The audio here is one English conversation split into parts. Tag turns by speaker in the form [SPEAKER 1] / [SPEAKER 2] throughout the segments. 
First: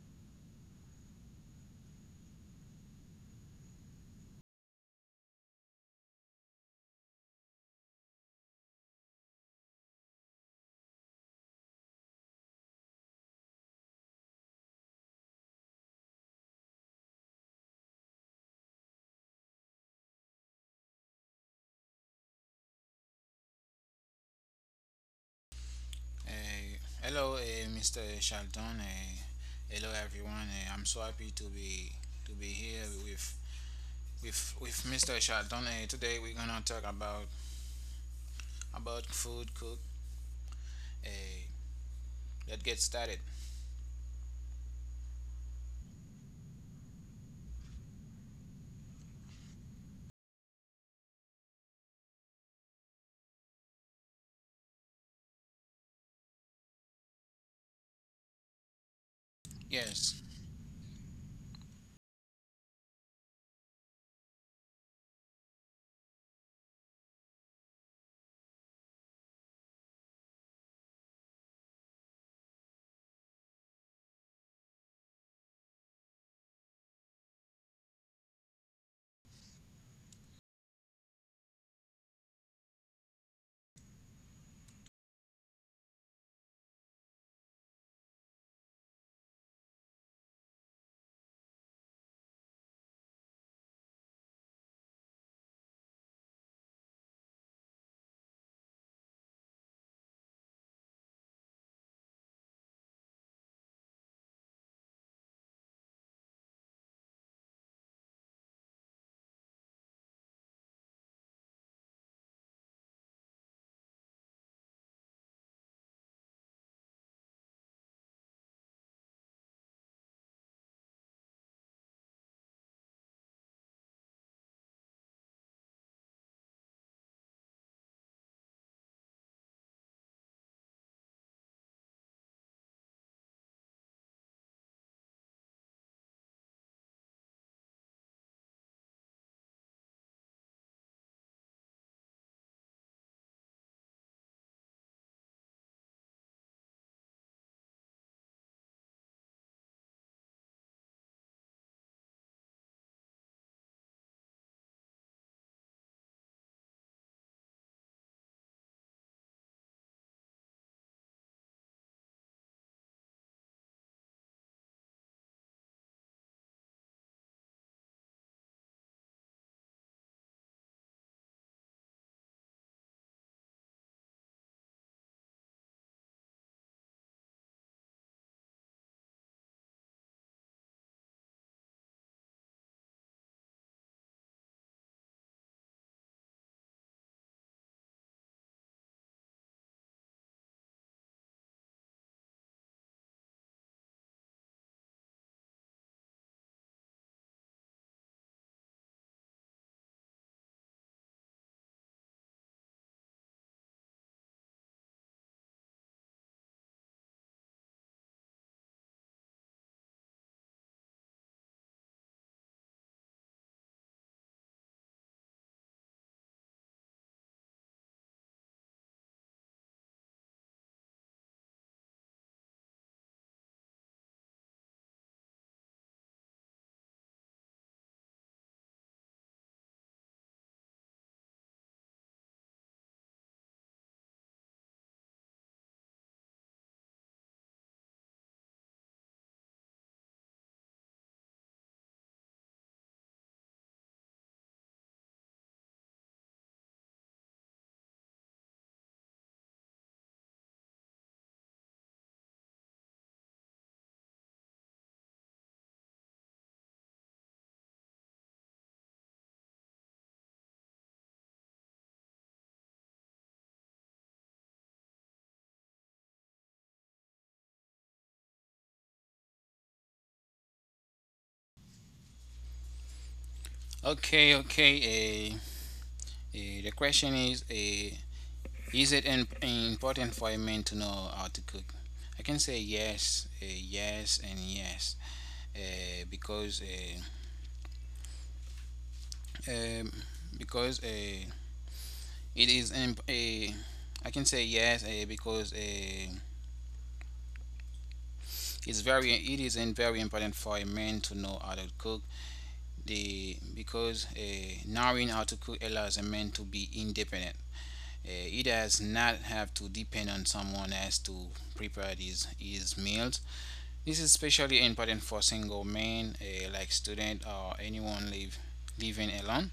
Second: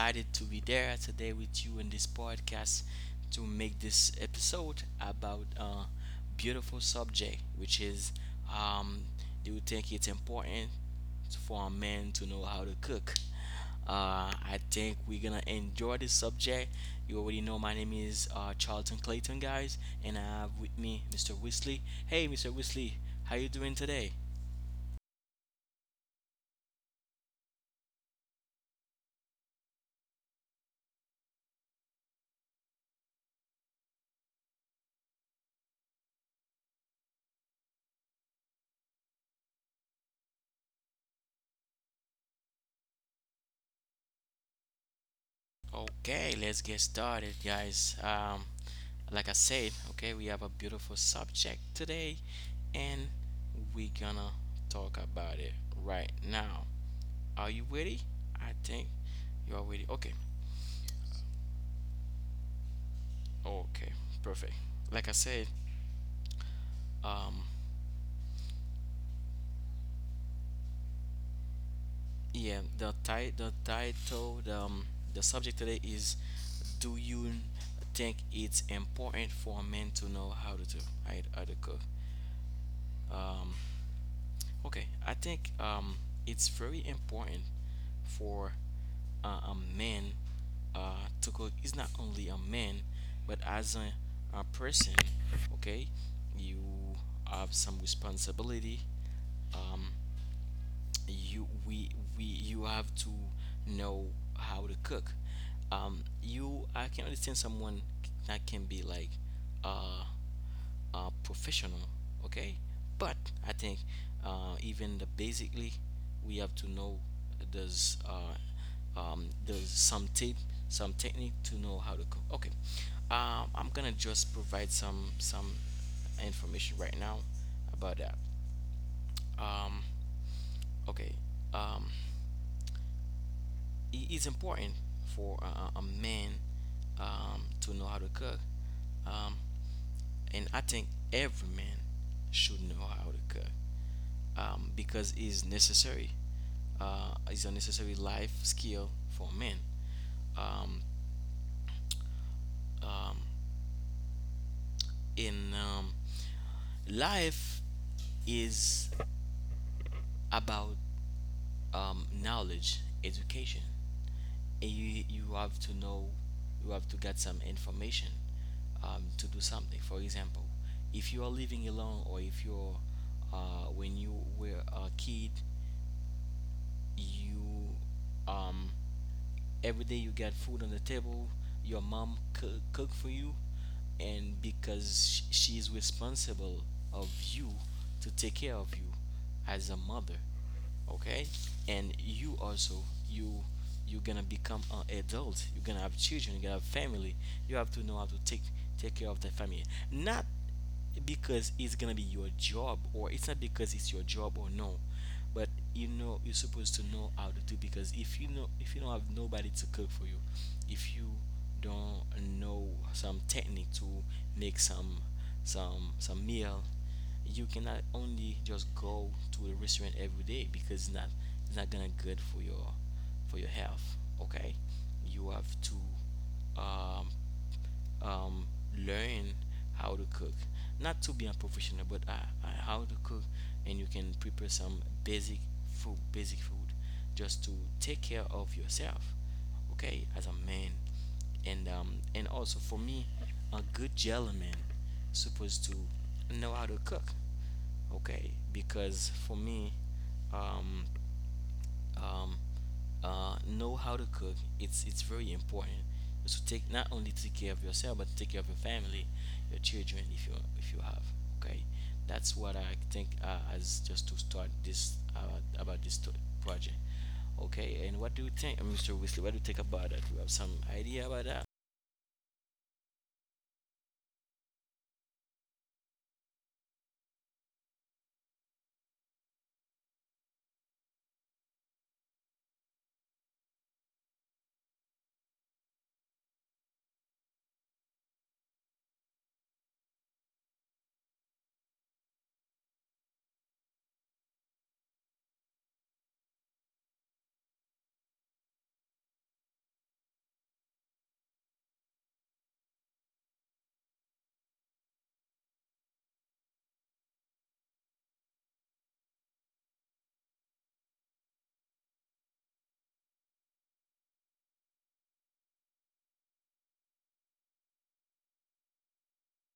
[SPEAKER 1] excited to be there today with you in this podcast to make this episode about a beautiful subject, which is um, do you think it's important for a man to know how to cook? I think we're gonna enjoy this subject. You already know my name is Charlton Clayton, guys, and I have with me Mr. Weasley. Hey, Mr. Weasley, how you doing today?
[SPEAKER 2] Uh, Hello, Mr. Shelton. Hello, everyone. I'm so happy to be here with Mr. Shelton. Today we're gonna talk about food cook. Uh, let's get started.
[SPEAKER 1] Okay, let's get started, guys. Like I said, okay, we have a beautiful subject today, and we're gonna talk about it right now. Are you ready? I think you are ready. Okay,
[SPEAKER 2] Yes.
[SPEAKER 1] okay, perfect. Like I said, um, yeah, the ti- the title, the subject today is, do you think it's important for men to know how to how, to how to cook? Um, okay, I think it's very important for a man to cook. It's not only a man, but as a person, okay, you have some responsibility. Um, you we you have to know how to cook. Um you i can understand someone that can be like uh professional, okay. But I think, even the basically we have to know, there's some tip, some technique, to know how to cook, okay. I'm gonna just provide some information right now about that. um okay um it is important for a man, to know how to cook. Um, and I think every man should know how to cook, because it's necessary. It's a necessary life skill for men. Um, um, in Life is about knowledge, education. You have to know, you have to get some information, to do something. For example, if you are living alone, or if you're when you were a kid, you um, every day you got food on the table. Your mom cook for you, and because she's responsible of you, to take care of you as a mother, okay. And you also, you you're gonna become an adult, you're gonna have children, you're gonna have family, you have to know how to take care of the family. Not because it's gonna be your job, or, it's not because it's your job, or no, but you know, you're supposed to know how to do, because if you don't have nobody to cook for you, if you don't know some technique to make some meal, you cannot only just go to a restaurant every day, because it's not gonna good for your health, okay. You have to, um um, learn how to cook. Not to be a professional, but how to cook, and you can prepare some basic food, just to take care of yourself, okay, as a man. And also for me, a good gentleman supposed to know how to cook, okay, because for me, um, um, know how to cook. It's very important. So take not only take care of yourself, but take care of your family, your children, if you have. Okay, that's what I think, as just to start this, about this project. Okay, and what do you think, Mr. Weasley? What do you think about that? Do you have some idea about that?
[SPEAKER 2] Okay. Okay. Uh, the question is: is it important for a man to know how to cook? I can say yes, yes, and yes, uh, because uh, um, because It is imp- a, I can say yes, eh, because a. It is in very important for a man to know how to cook the because a. Knowing how to cook allows a man to be independent. He does not have to depend on someone else to prepare his meals. This is especially important for single men, like student or anyone living alone.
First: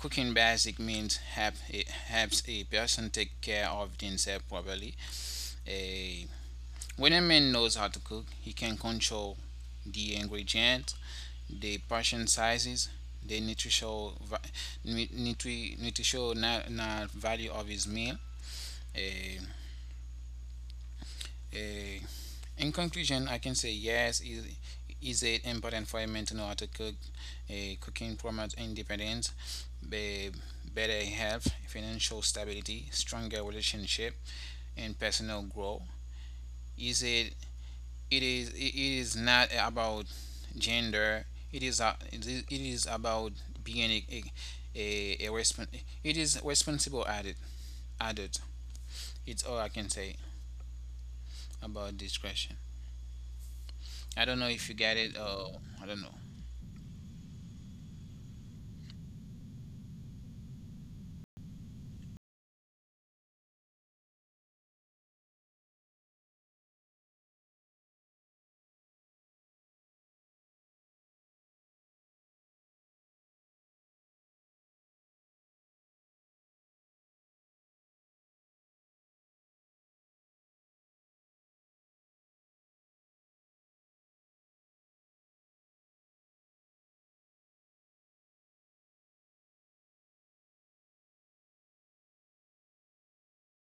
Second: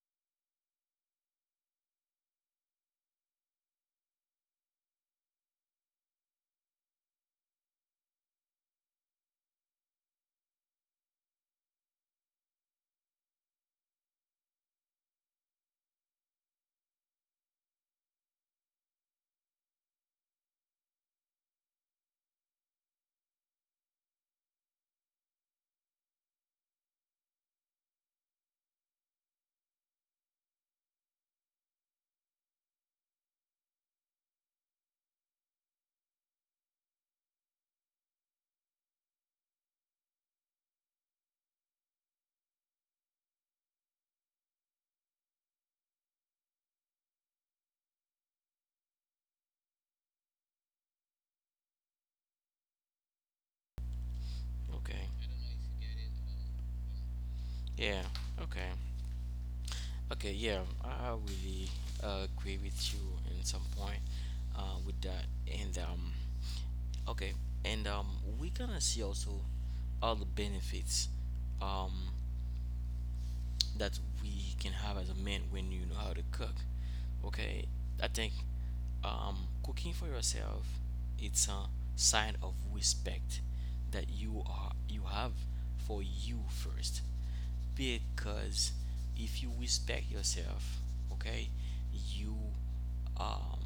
[SPEAKER 2] Cooking basic meals helps a person take care of themselves properly. Eh, When a man knows how to cook, he can control the ingredients, the portion sizes, the nutritional value of his meal. Eh, eh, in conclusion, I can say yes. Is it important for a man to know how to cook? Cooking promotes independence, be- better health, financial stability, stronger relationship, and personal growth. Is it it is not about gender. It is about being a respon- it is responsible adult. It's all I can say about this question. I don't know if you get
[SPEAKER 1] Okay.
[SPEAKER 2] it, or I don't know.
[SPEAKER 1] Yeah. Okay. Okay, yeah, I really agree with you in some point, with that. And okay, and we're gonna see also all the benefits um, that we can have as a man when you know how to cook. Okay, I think, um, cooking for yourself, it's a sign of respect that you have for you first, because if you respect yourself, okay, you, um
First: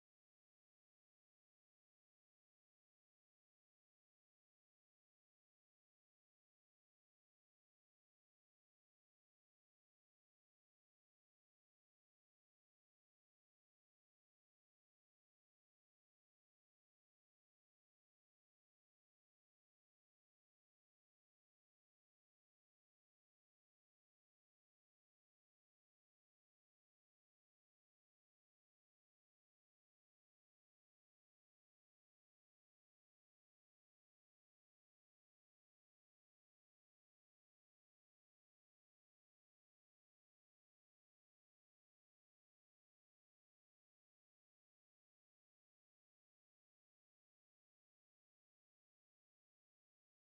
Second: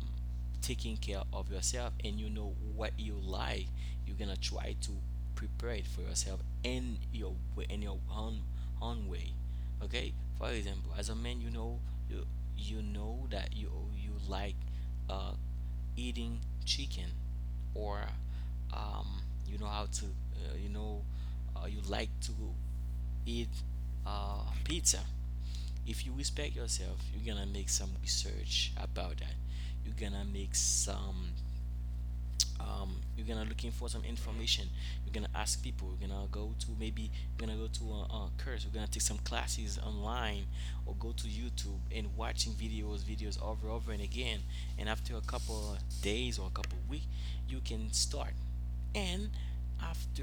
[SPEAKER 1] taking care of yourself, and you know what you like, you're gonna try to prepare it for yourself, in your way, in your own way, okay. For example, as a man, you know, you you know that you like, uh eating chicken, or, um you know how to, uh, you know you like to eat, pizza. If you respect yourself, you're gonna make some research about that. You're gonna make some. You're gonna looking for some information. You're gonna ask people. You're gonna go to Maybe you're gonna go to a course. You're gonna take some classes online, or go to YouTube and watching videos, videos over and again. And after a couple of days or a couple of weeks, you can start. And after,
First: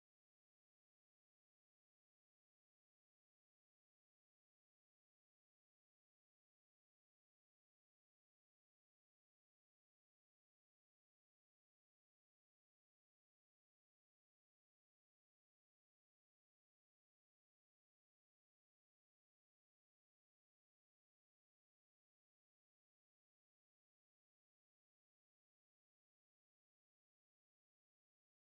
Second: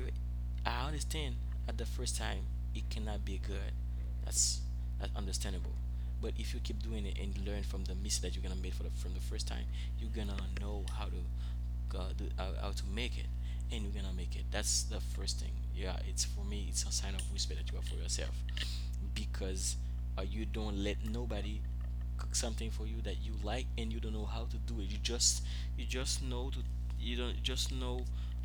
[SPEAKER 1] I understand, at the first time it cannot be good. That's that's understandable. But if you keep doing it and learn from the mistake that you're gonna make for from the first time, you're gonna know how to, do, how to make it, and you're gonna make it. That's the first thing. Yeah, it's for me. It's a sign of respect that you have for yourself, because, you don't let nobody cook something for you that you like and you don't know how to do it. You just you just know to, you don't just know,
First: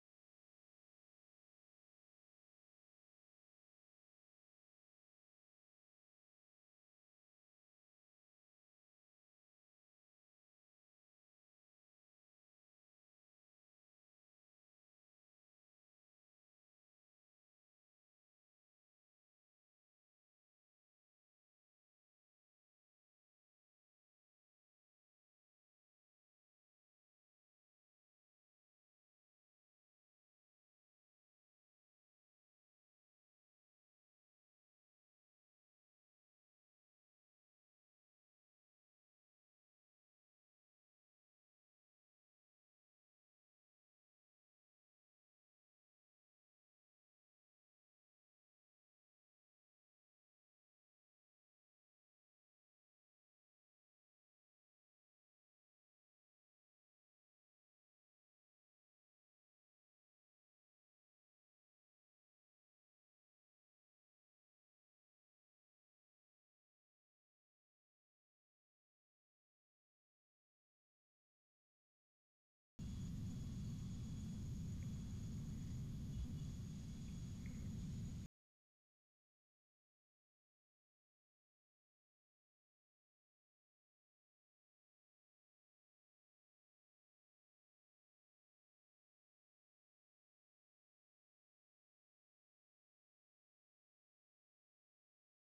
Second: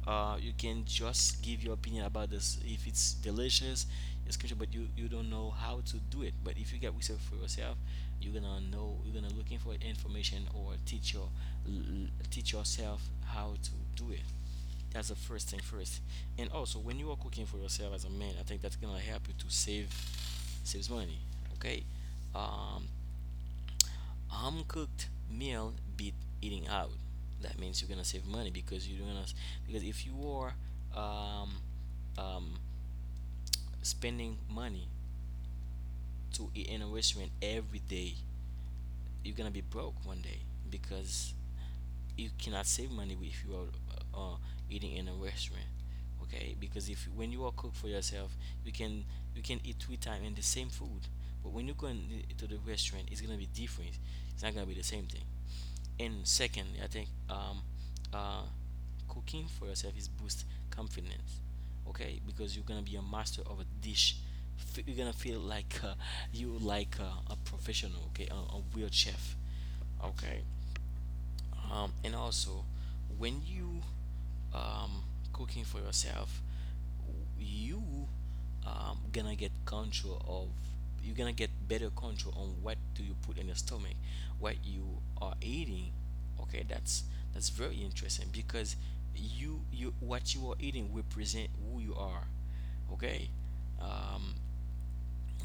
[SPEAKER 1] you can just give your opinion about this. If it's delicious, it's good, but you don't know how to do it. But if you get research for yourself, you're gonna know, you're gonna looking for information, or teach teach yourself how to do it. That's the first thing first. And also, when you are cooking for yourself as a man, I think that's gonna help you to save saves money, okay. um a home cooked meal beat eating out. That means you're gonna save money, because if you are, um, um, spending money to eat in a restaurant every day, you're gonna be broke one day, because you cannot save money if you are, uh, eating in a restaurant, okay. Because if when you are cook for yourself, you can, you can eat three times in the same food. But when you go to the restaurant, it's gonna be different, it's not gonna be the same thing. And second, I think, uh cooking for yourself is boost confidence, okay, because you're gonna be a master of a dish. You're gonna feel like, you like a professional, okay, a real chef, okay. And also, when you, um, cooking for yourself, you, gonna get control of you're gonna get better control on what do you put in your stomach, what you are eating. Okay, that's very interesting, because you what you are eating represent who you are. Okay, um,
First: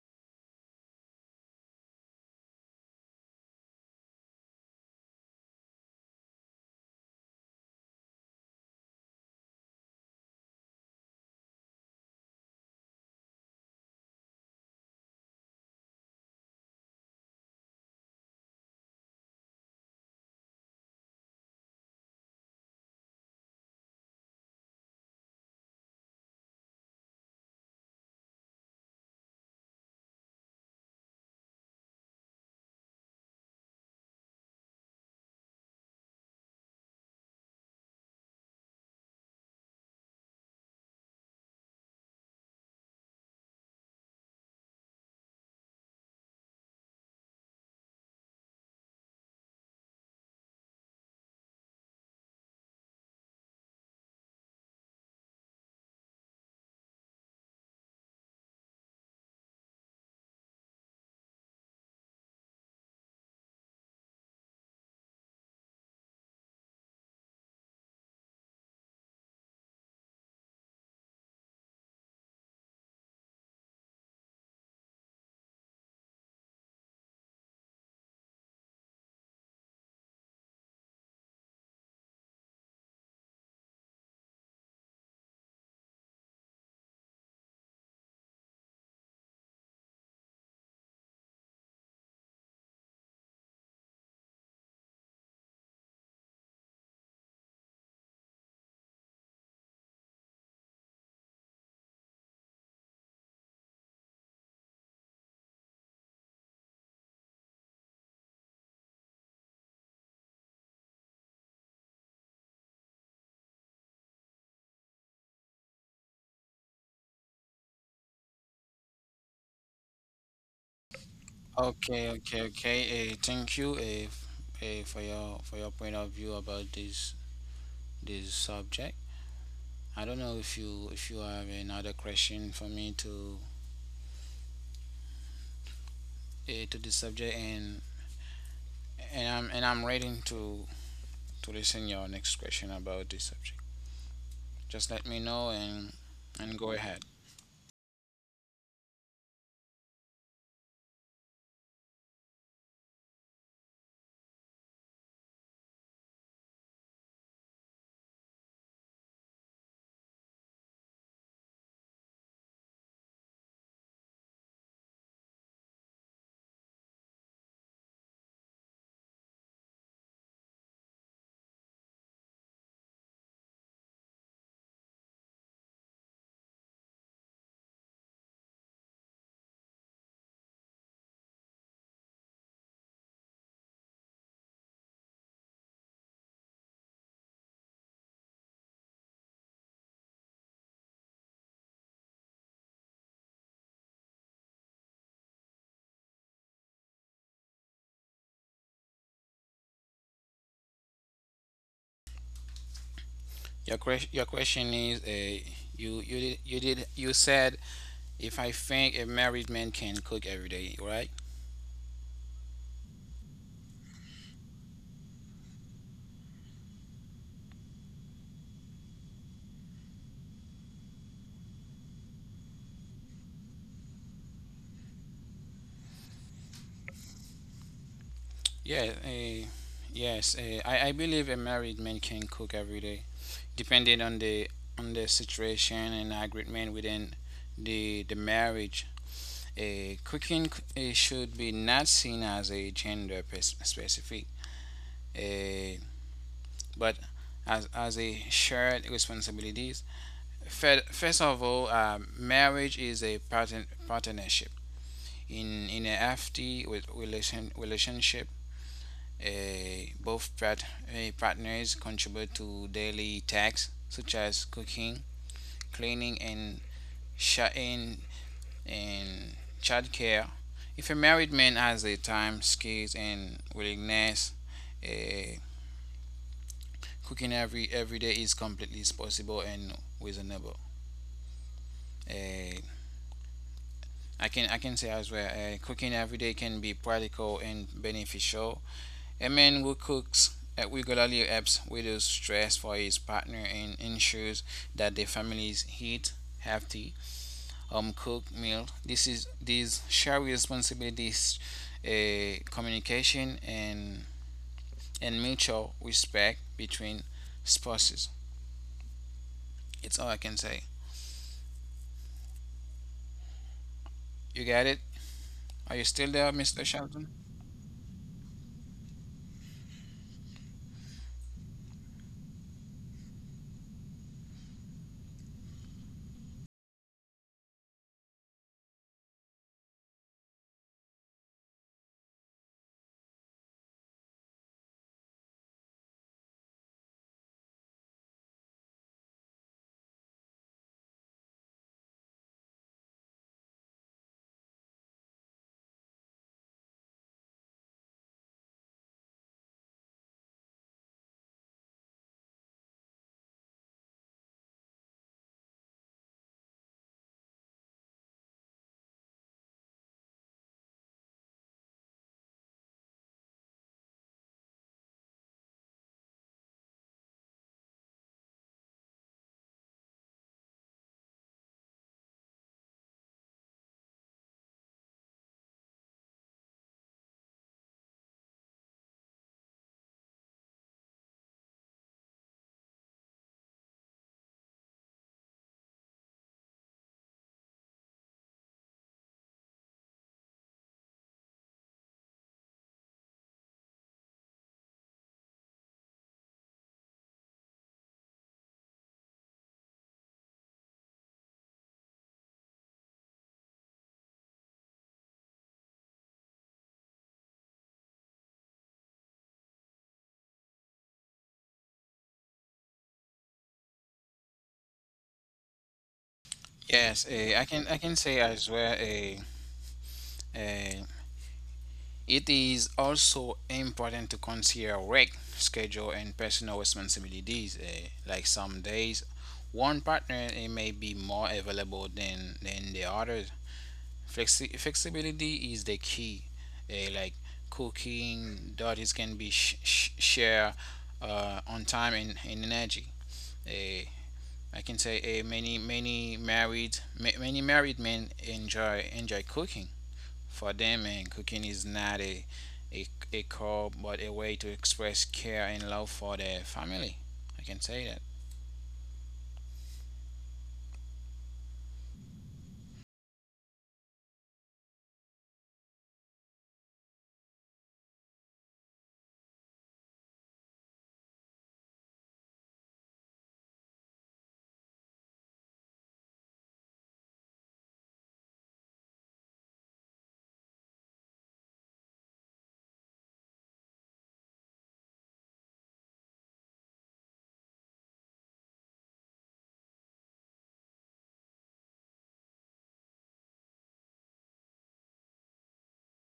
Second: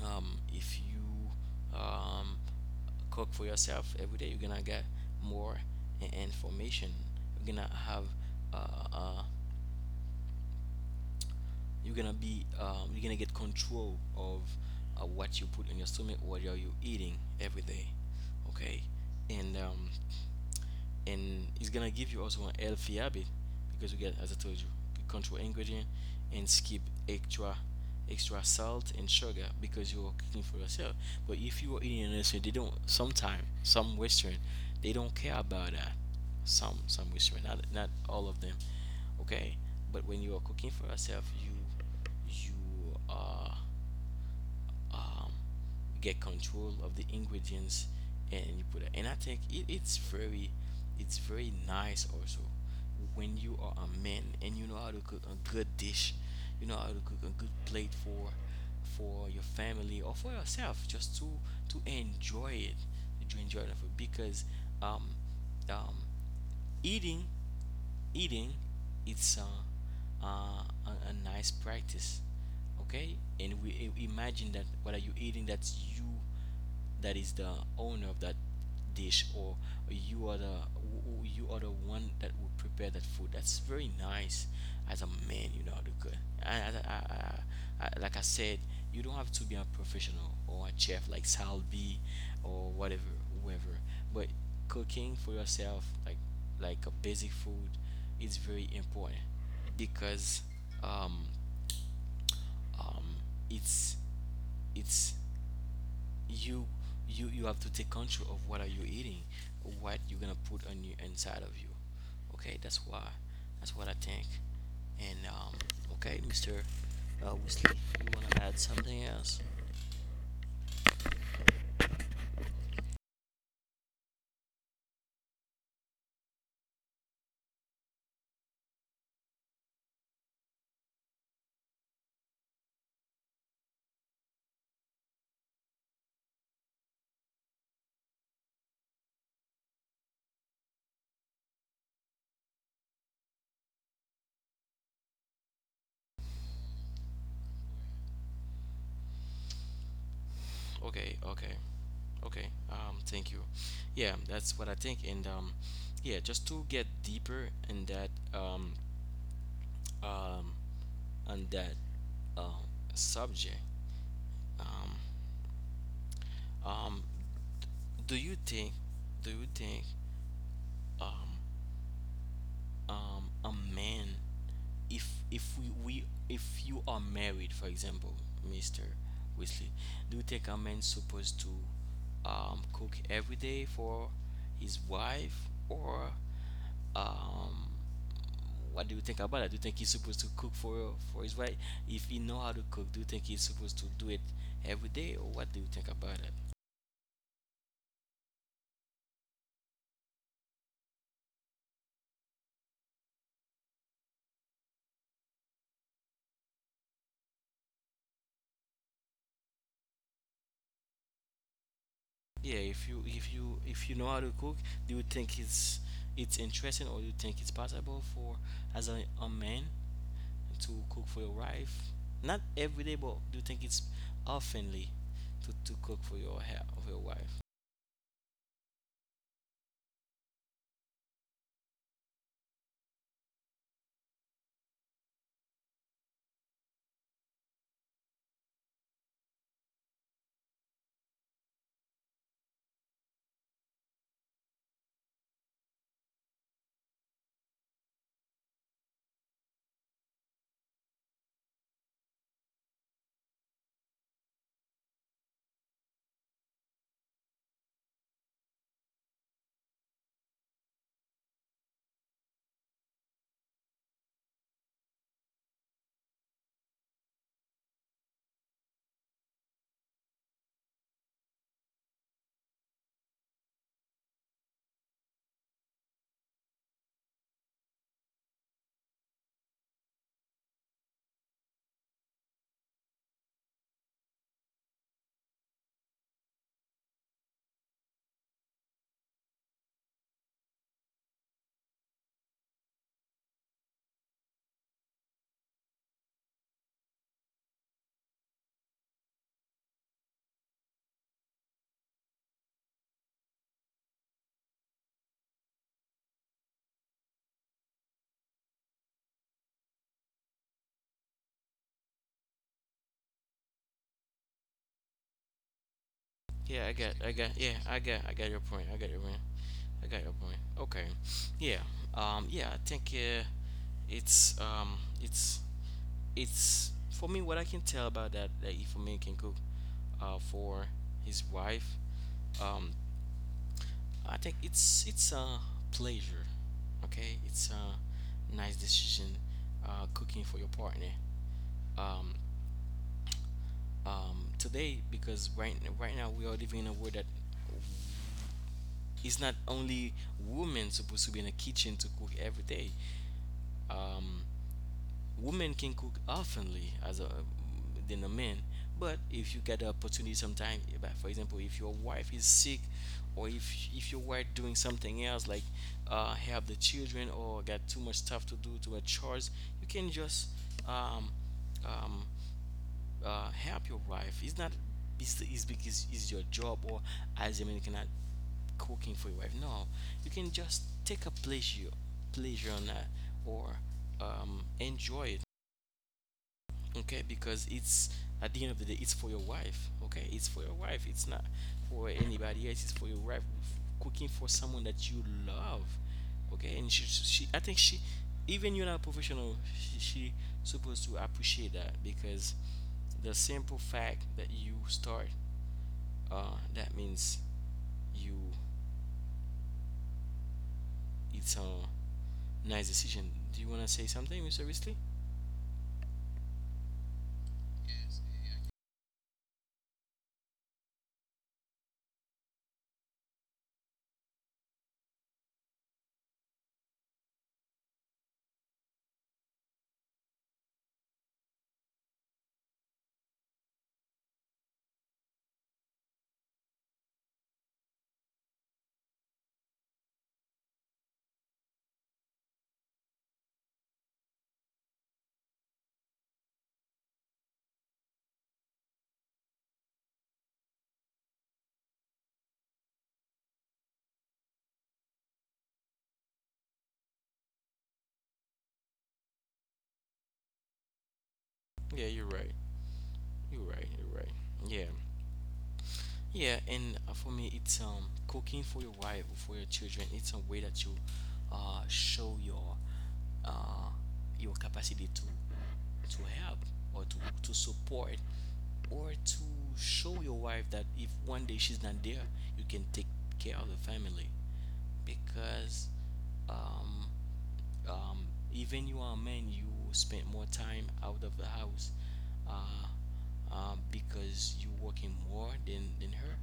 [SPEAKER 1] if you, cook for yourself every day, you're gonna get more information. You're gonna have uh, uh, you're gonna be you're gonna get control of, what you put in your stomach, what are you eating every day, okay? And um, and it's gonna give you also an healthy habit, because we get, as I told you, control ingredient, and skip extra extra salt and sugar, because you are cooking for yourself. But if you are eating in restaurant, they don't sometimes, some western, they don't care about that. Some western, not all of them, okay. But when you are cooking for yourself, you are, um, get control of the ingredients, and you put it. And I think it's very nice also when you are a man and you know how to cook a good dish, you know how to cook a good plate for your family, or for yourself, just to, enjoy it, to enjoy the food, because, um um Eating, eating, it's a nice practice, okay? And imagine that, what are you eating? That's you, that is the owner of that dish, or you are the, you are the one that will prepare that food. That's very nice. As a man, you know how to cook. I, I, I, like I said, you don't have to be a professional or a chef like Salby, or whatever, whoever. But cooking for yourself, like a basic food, is very important because um, um, it's it's you you have to take control of what are you eating, what you're gonna put on you, inside of you. Okay, that's why, that's what I think. And um okay, mr Wesley, you want to add something else?
[SPEAKER 2] Okay, okay, okay. Thank you, f- for your point of view about this subject. I don't know if you have another question for me, to this subject, and I'm ready to listen your next question about this subject. Just let me know, and go ahead.
[SPEAKER 1] Okay, okay, okay, thank you. Yeah, that's what I think. And um yeah, just to get deeper in that, um um on that uh, subject, um um do you think do you think um a man, if we, we if you are married, for example, mr Wesley, do you think a man supposed to cook every day for his wife or um what do you think about it? Do you think he's supposed to cook for his wife? If he know how to cook, do you think he's supposed to do it every day, or what do you think about it?
[SPEAKER 2] Your question is, a you you did you did you said if I think a married man can cook every day, right?
[SPEAKER 1] Yeah, if you if you know how to cook, do you think it's interesting, or you think it's possible for as a man to cook for your wife? Not every day, but do you think it's oftenly to cook for your for your wife?
[SPEAKER 2] Yeah. Yes. I believe a married man can cook every day, depending on the situation and agreement within the marriage. Cooking should be not seen as a gender specific. Uh, but as a shared responsibilities. First of all, marriage is a partnership. In a FT relationship, eh, both part, partners contribute to daily tasks such as cooking, cleaning, sharing and childcare. If a married man has the time, skills, and willingness, uh, cooking every day is completely possible and reasonable. Uh, I can say as well, cooking every day can be practical and beneficial. A man who cooks regularly helps reduce stress for his partner and ensures that the families eat healthy, cooked meal. This is These share responsibilities, communication and mutual respect between spouses. It's all I can say. You got it? Are you still there, Mr.
[SPEAKER 1] Yeah,
[SPEAKER 2] Shelton?
[SPEAKER 1] I got your point. I got your point. I got your point. Okay. Yeah. Yeah, I think it's um it's it's for me what I can tell about that that Ifeanyi can cook for his wife. Um, I think it's a pleasure. Okay, it's a nice decision cooking for your partner. Um, today, because right now we are living in a world that it's not only women supposed to be in the kitchen to cook every day. Um, women can cook oftenly as a than a man, but if you get the opportunity sometime. But for example, if your wife is sick, or if your wife doing something else like help the children, or got too much stuff to do to a chores, you can just um um help your wife. It's not it's, it's because it's your job, or as a man you cannot cooking for your wife. No, you can just take a pleasure, pleasure on that, or enjoy it. Okay, because it's at the end of the day it's for your wife. Okay, it's for your wife, it's not for anybody else, it's for your wife. Cooking for someone that you love, okay. And she I think she, even you're not a professional, she supposed to appreciate that because the simple fact that you start that means you it's a nice decision. Do you want to say something, mr Risley?
[SPEAKER 2] Yes, I can say as well. Uh, it is also important to consider work schedule and personal responsibilities. Like some days, one partner may be more available than the other. Flexibility is the key. Like cooking, duties can be shared, on time and energy. Eh, I can say, many many married men enjoy cooking, for them, and cooking is not a, a chore, but a way to express care and love for their family. I can say that.
[SPEAKER 1] yeah you're right you're right. Yeah. Yeah, and for me, it's cooking for your wife or for your children. It's a way that you show uh your capacity to help or to support or to show your wife that if one day she's not there, you can take care of the family. Because um um, even you are a man, you spend more time out of the house because you working more than her.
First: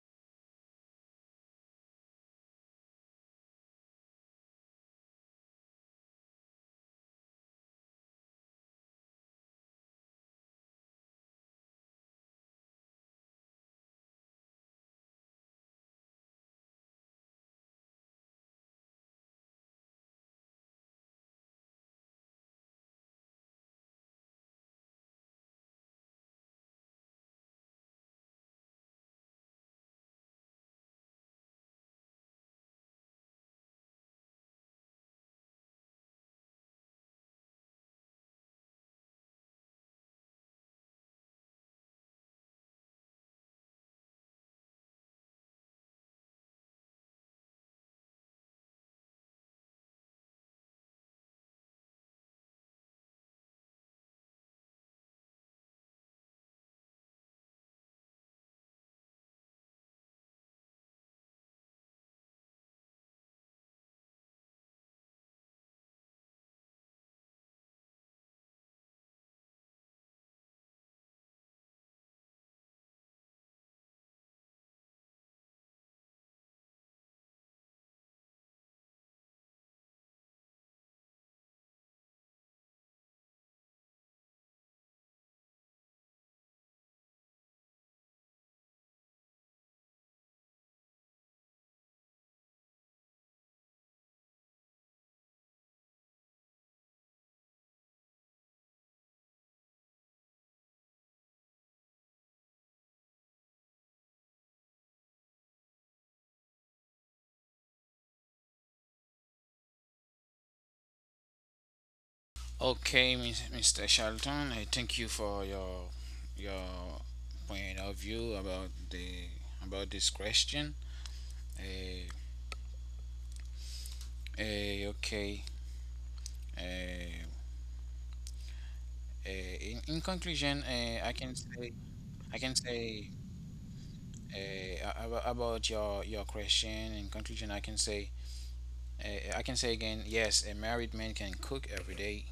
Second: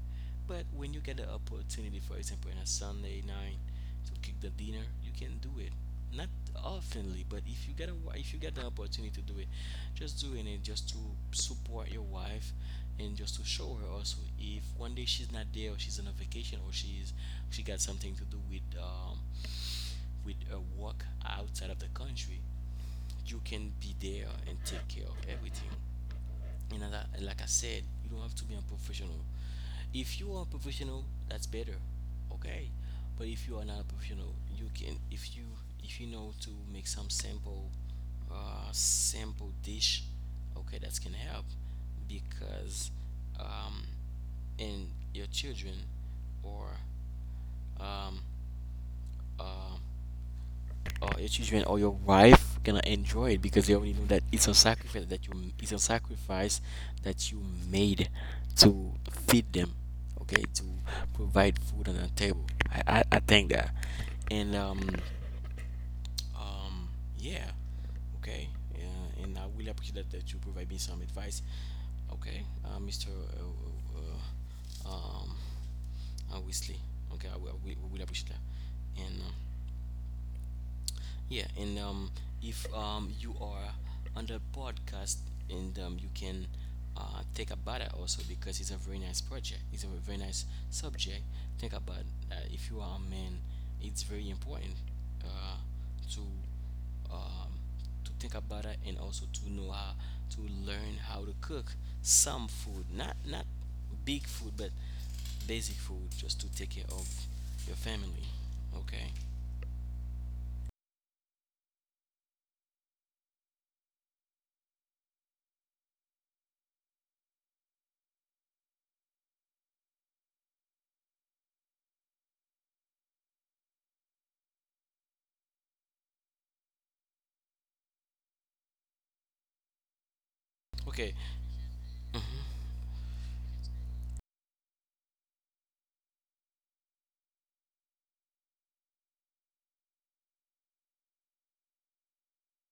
[SPEAKER 1] But when you get the opportunity, for example on a Sunday night, to cook the dinner, you can do it. Not oftenly, but if you get a if you get the opportunity to do it, just doing it, just to support your wife, and just to show her also if one day she's not there, or she's on a vacation, or she's she got something to do with a work outside of the country, you can be there and take care of everything. Like I said, you don't have to be a professional. If you are a professional, that's better, okay. But if you are not a professional, you can, if you know to make some simple, simple dish, okay, that can help. Because um, and your children or um, uh. Your children or your wife gonna enjoy it because they already know that it's a sacrifice that it's a sacrifice you made to feed them, okay, to provide food on the table. I think that. And um yeah, okay. Yeah, and I really appreciate that, that you provide me some advice, okay, mr Wesley. Okay, I will appreciate that. And yeah, and If you are on the podcast, and you can think about it also, because it's a very nice project. It's a very nice subject. Think about that. If you are a man, it's very important uh, to um, to think about it, and also to know how to learn how to cook some food, not not big food, but basic food, just to take care of your family. Okay.
[SPEAKER 2] Okay, Mr. Charlton, I thank you for your point of view about this question. Uh, okay. Uh, in conclusion,
[SPEAKER 1] Okay. Mhm.
[SPEAKER 2] I can say about your question. In conclusion, I can say again, yes, a married man can cook every day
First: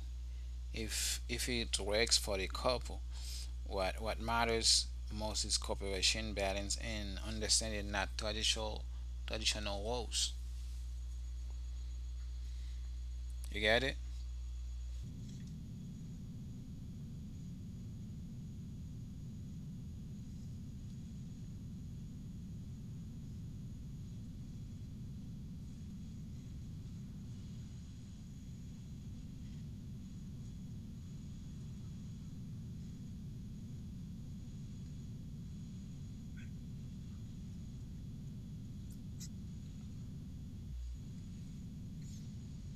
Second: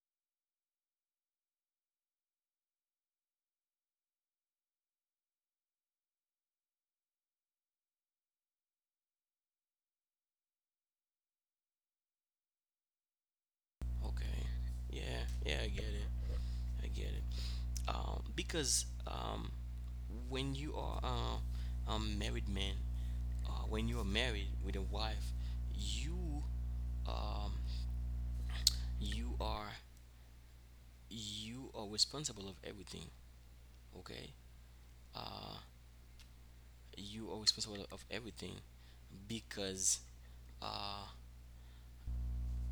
[SPEAKER 2] if it works for the couple. What matters most is cooperation, balance, and understanding, not traditional roles. You get it?
[SPEAKER 1] Okay. Yeah, yeah, I get it. I get it. Because when you are a married man, when you are married with a wife, you um, you are you are responsible of everything. Okay, uh, you are responsible of everything. Because uh,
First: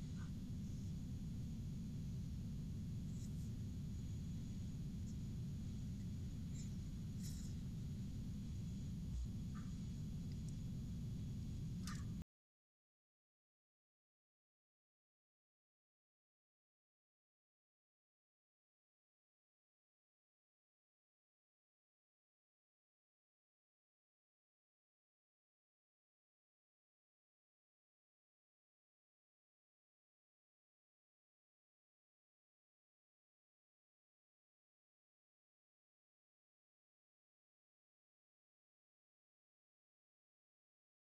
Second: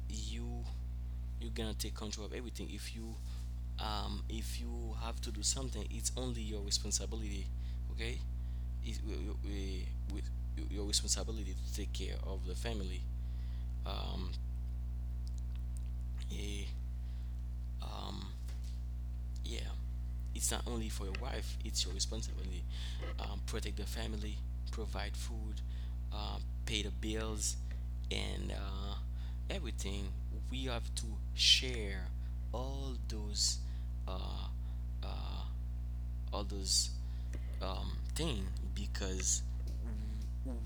[SPEAKER 1] you you're gonna take control of everything. If you if you have to do something, it's only your responsibility, okay. it, we we, Your responsibility to take care of the family. um, eh, um Yeah, it's not only for your wife, it's your responsibility. Protect the family, provide food, uh, pay the bills, and everything. We have to share all those uh, all those thing, because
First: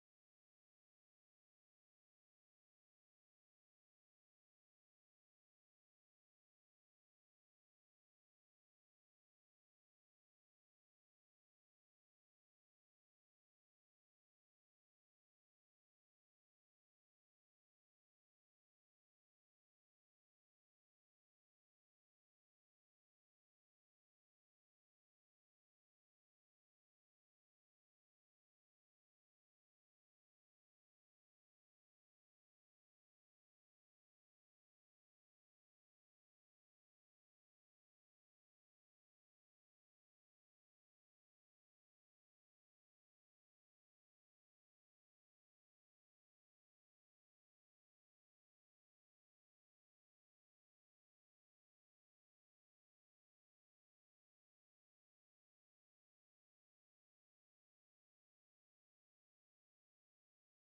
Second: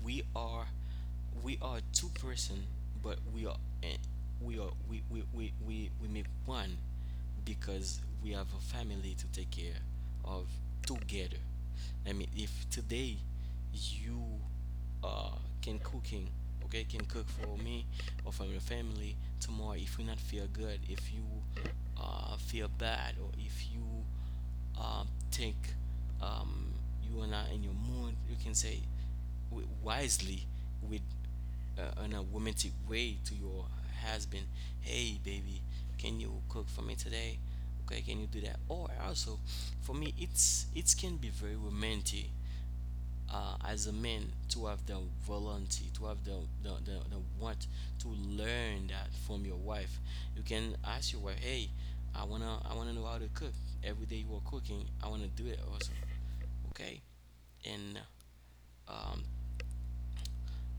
[SPEAKER 1] we are we are two person, but we are eh, we make one, because we have a family to take care of together. I mean, if today you uh, can cooking, okay, can cook for me or for your family tomorrow. If you not feel good, if you feel bad, or if you think, um, you are not in your mood. You can say wisely with in a romantic way to your husband, "Hey, baby, can you cook for me today? Okay, can you do that?" Or also, for me, it's it can be very romantic as a man to have the volunteer, to have the want to learn that from your wife. You can ask your wife, hey, I want to know how to cook. Every day you are cooking, I want to do it also, okay. and um,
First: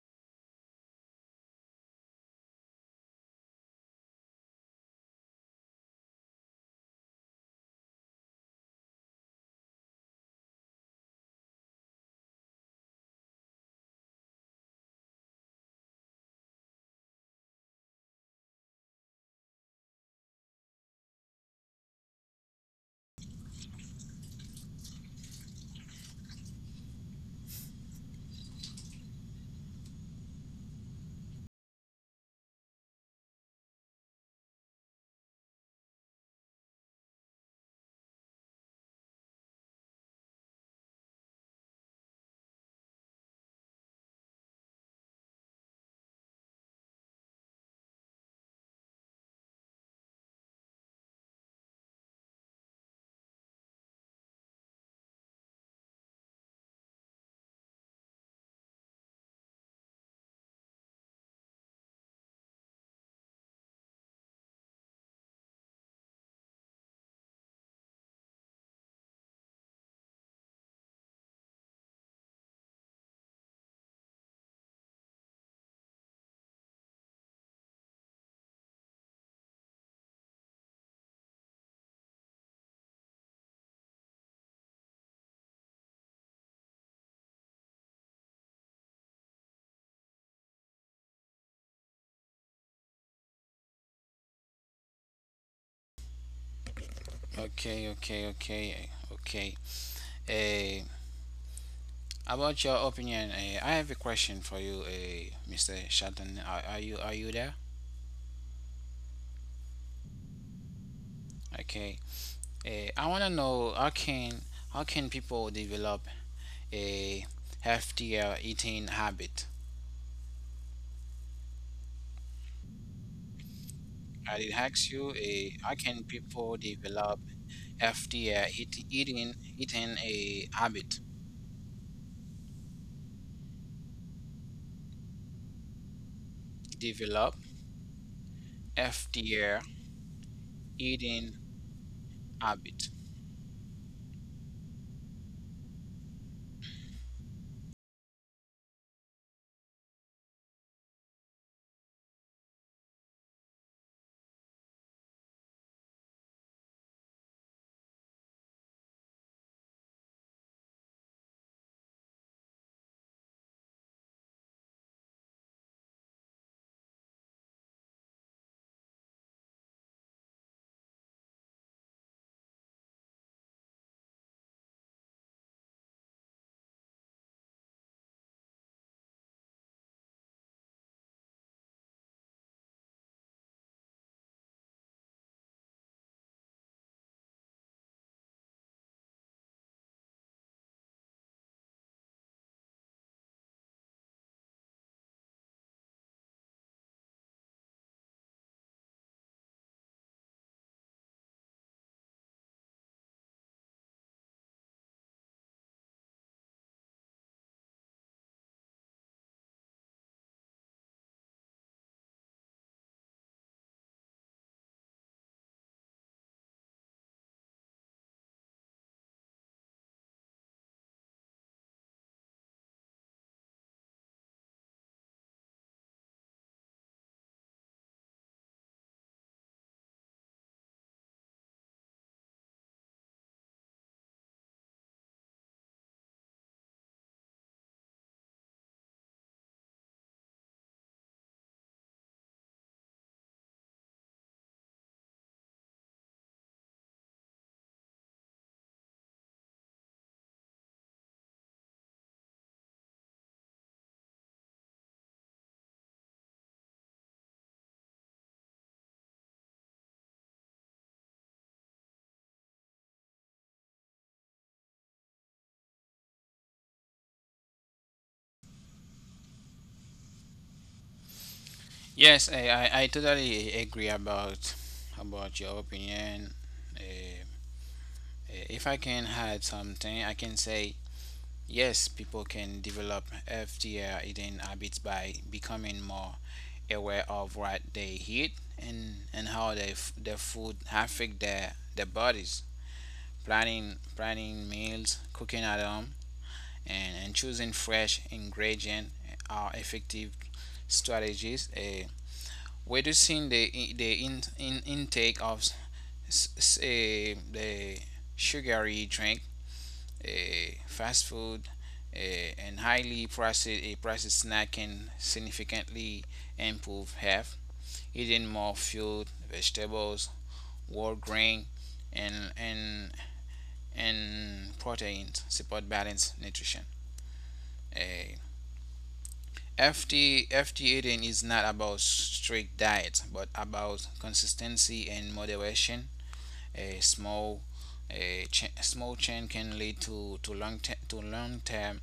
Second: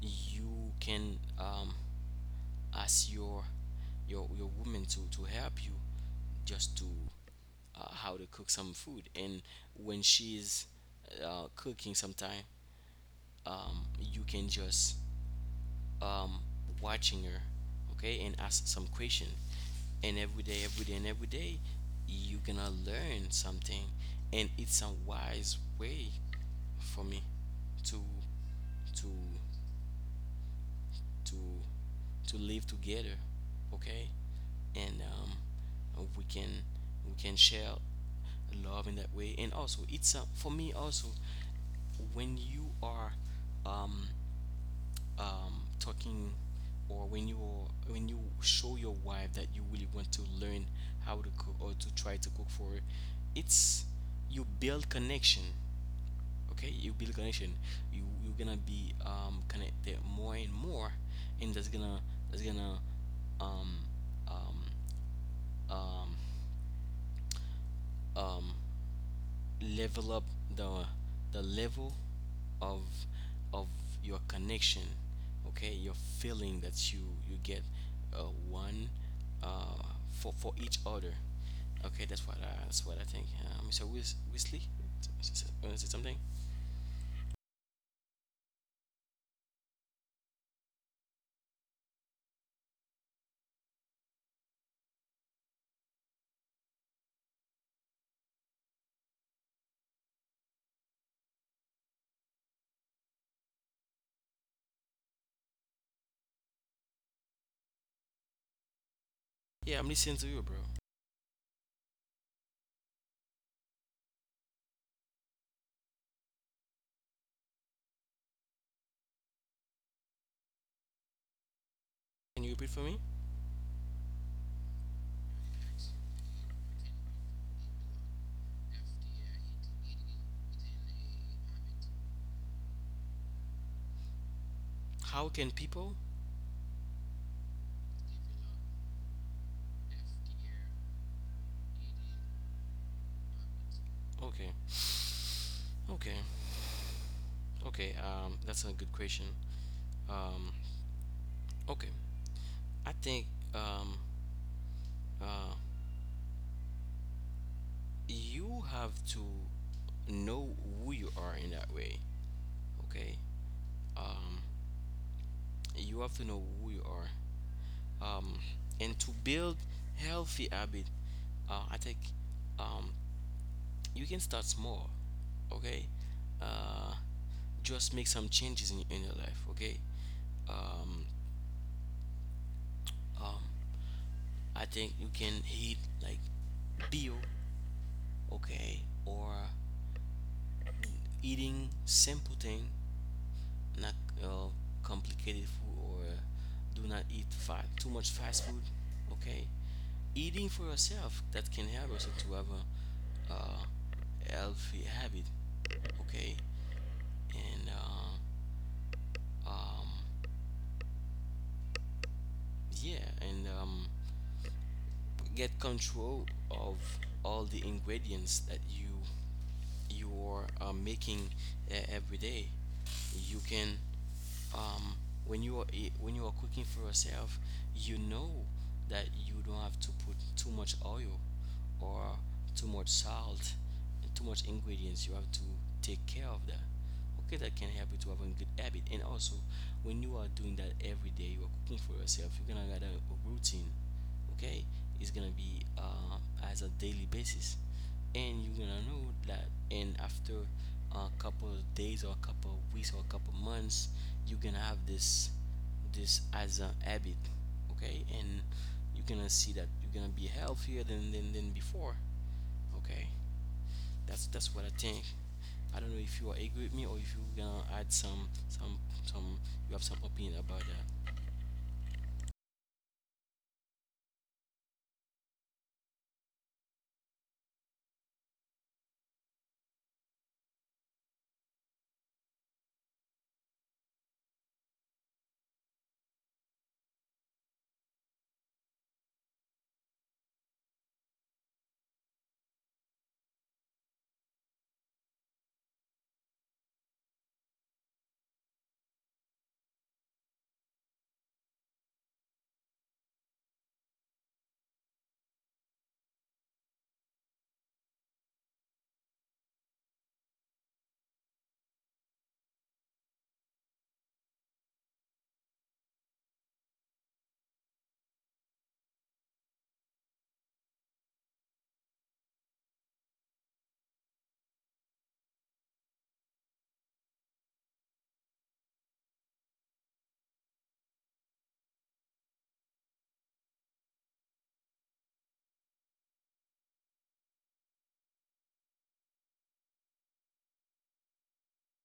[SPEAKER 1] you can ask your your woman to help you, just to how to cook some food. And when she's cooking sometime, you can just um, watching her, okay, and ask some question. And every day, and every day, you gonna learn something. And it's a wise way for me to to to to live together, okay. and we can share love in that way. And also, it's a, for me also, when you are um, talking, or when you when you show your wife that you really want to learn how to cook or to try to cook for her, it's you build connection. Okay, you build connection. You're gonna be connected more and more. And that's gonna that's gonna um, um, um, um, level up the level of of your connection, okay, your feeling that you get uh, one, uh, for each other, okay. That's what I think, Mr. Wisley. Want to say something?
[SPEAKER 2] Okay, okay, okay, okay. Uh, about your opinion, I have a question for you, Mr. Shelton. Are you there?
[SPEAKER 1] Yeah, I'm listening to you, bro.
[SPEAKER 2] Okay. I want to know how can people develop a healthier eating habit?
[SPEAKER 1] Can you repeat for me?
[SPEAKER 2] And it ask you, A how can people develop FDR eating a habit?
[SPEAKER 1] How can people
[SPEAKER 2] Develop FDR eating habit.
[SPEAKER 1] Okay, okay, okay, that's a good question. um okay, I think, um uh you have to know who you are in that way, okay. um you have to know who you are. um and to build healthy habit, I think um you can start small, okay. uh just make some changes in your life, okay. um um I think you can eat like bio, okay, or eating simple thing, not uh, complicated food, or do not eat too much fast food, okay. Eating for yourself, that can help yourself to have a healthy habit, okay. And um, yeah. and get control of all the ingredients that you are making every day. You can um, when you are when you are cooking for yourself, you know that you don't have to put too much oil, or too much salt, too much ingredients. You have to take care of that. Okay, that can help you to have a good habit. And also, when you are doing that every day, you are cooking for yourself, you're gonna get a routine, okay. It's gonna be as a daily basis, and you're gonna know that. And after a couple of days, or a couple of weeks, or a couple of months, you're gonna have this this as a habit, okay. And you're gonna see that you're gonna be healthier than than before, okay. That's what I think. I don't know if you agree with me, or if you're gonna add some, you have some opinion about that.
[SPEAKER 2] Yes, I totally agree about your opinion. Eh, if I can add something, I can say yes, people can develop FDR eating habits by becoming more aware of what they eat, and how their food affect their bodies. Planning meals, cooking at home, and choosing fresh ingredients are effective strategies. Reducing the intake of s- s- eh, the sugary drink, fast food, uh, and highly processed snack can significantly improve health. Eating more fruit, vegetables, whole grain, and and and proteins support balanced nutrition. A FT 18 is not about strict diets, but about consistency and moderation. A small, small change can lead to long term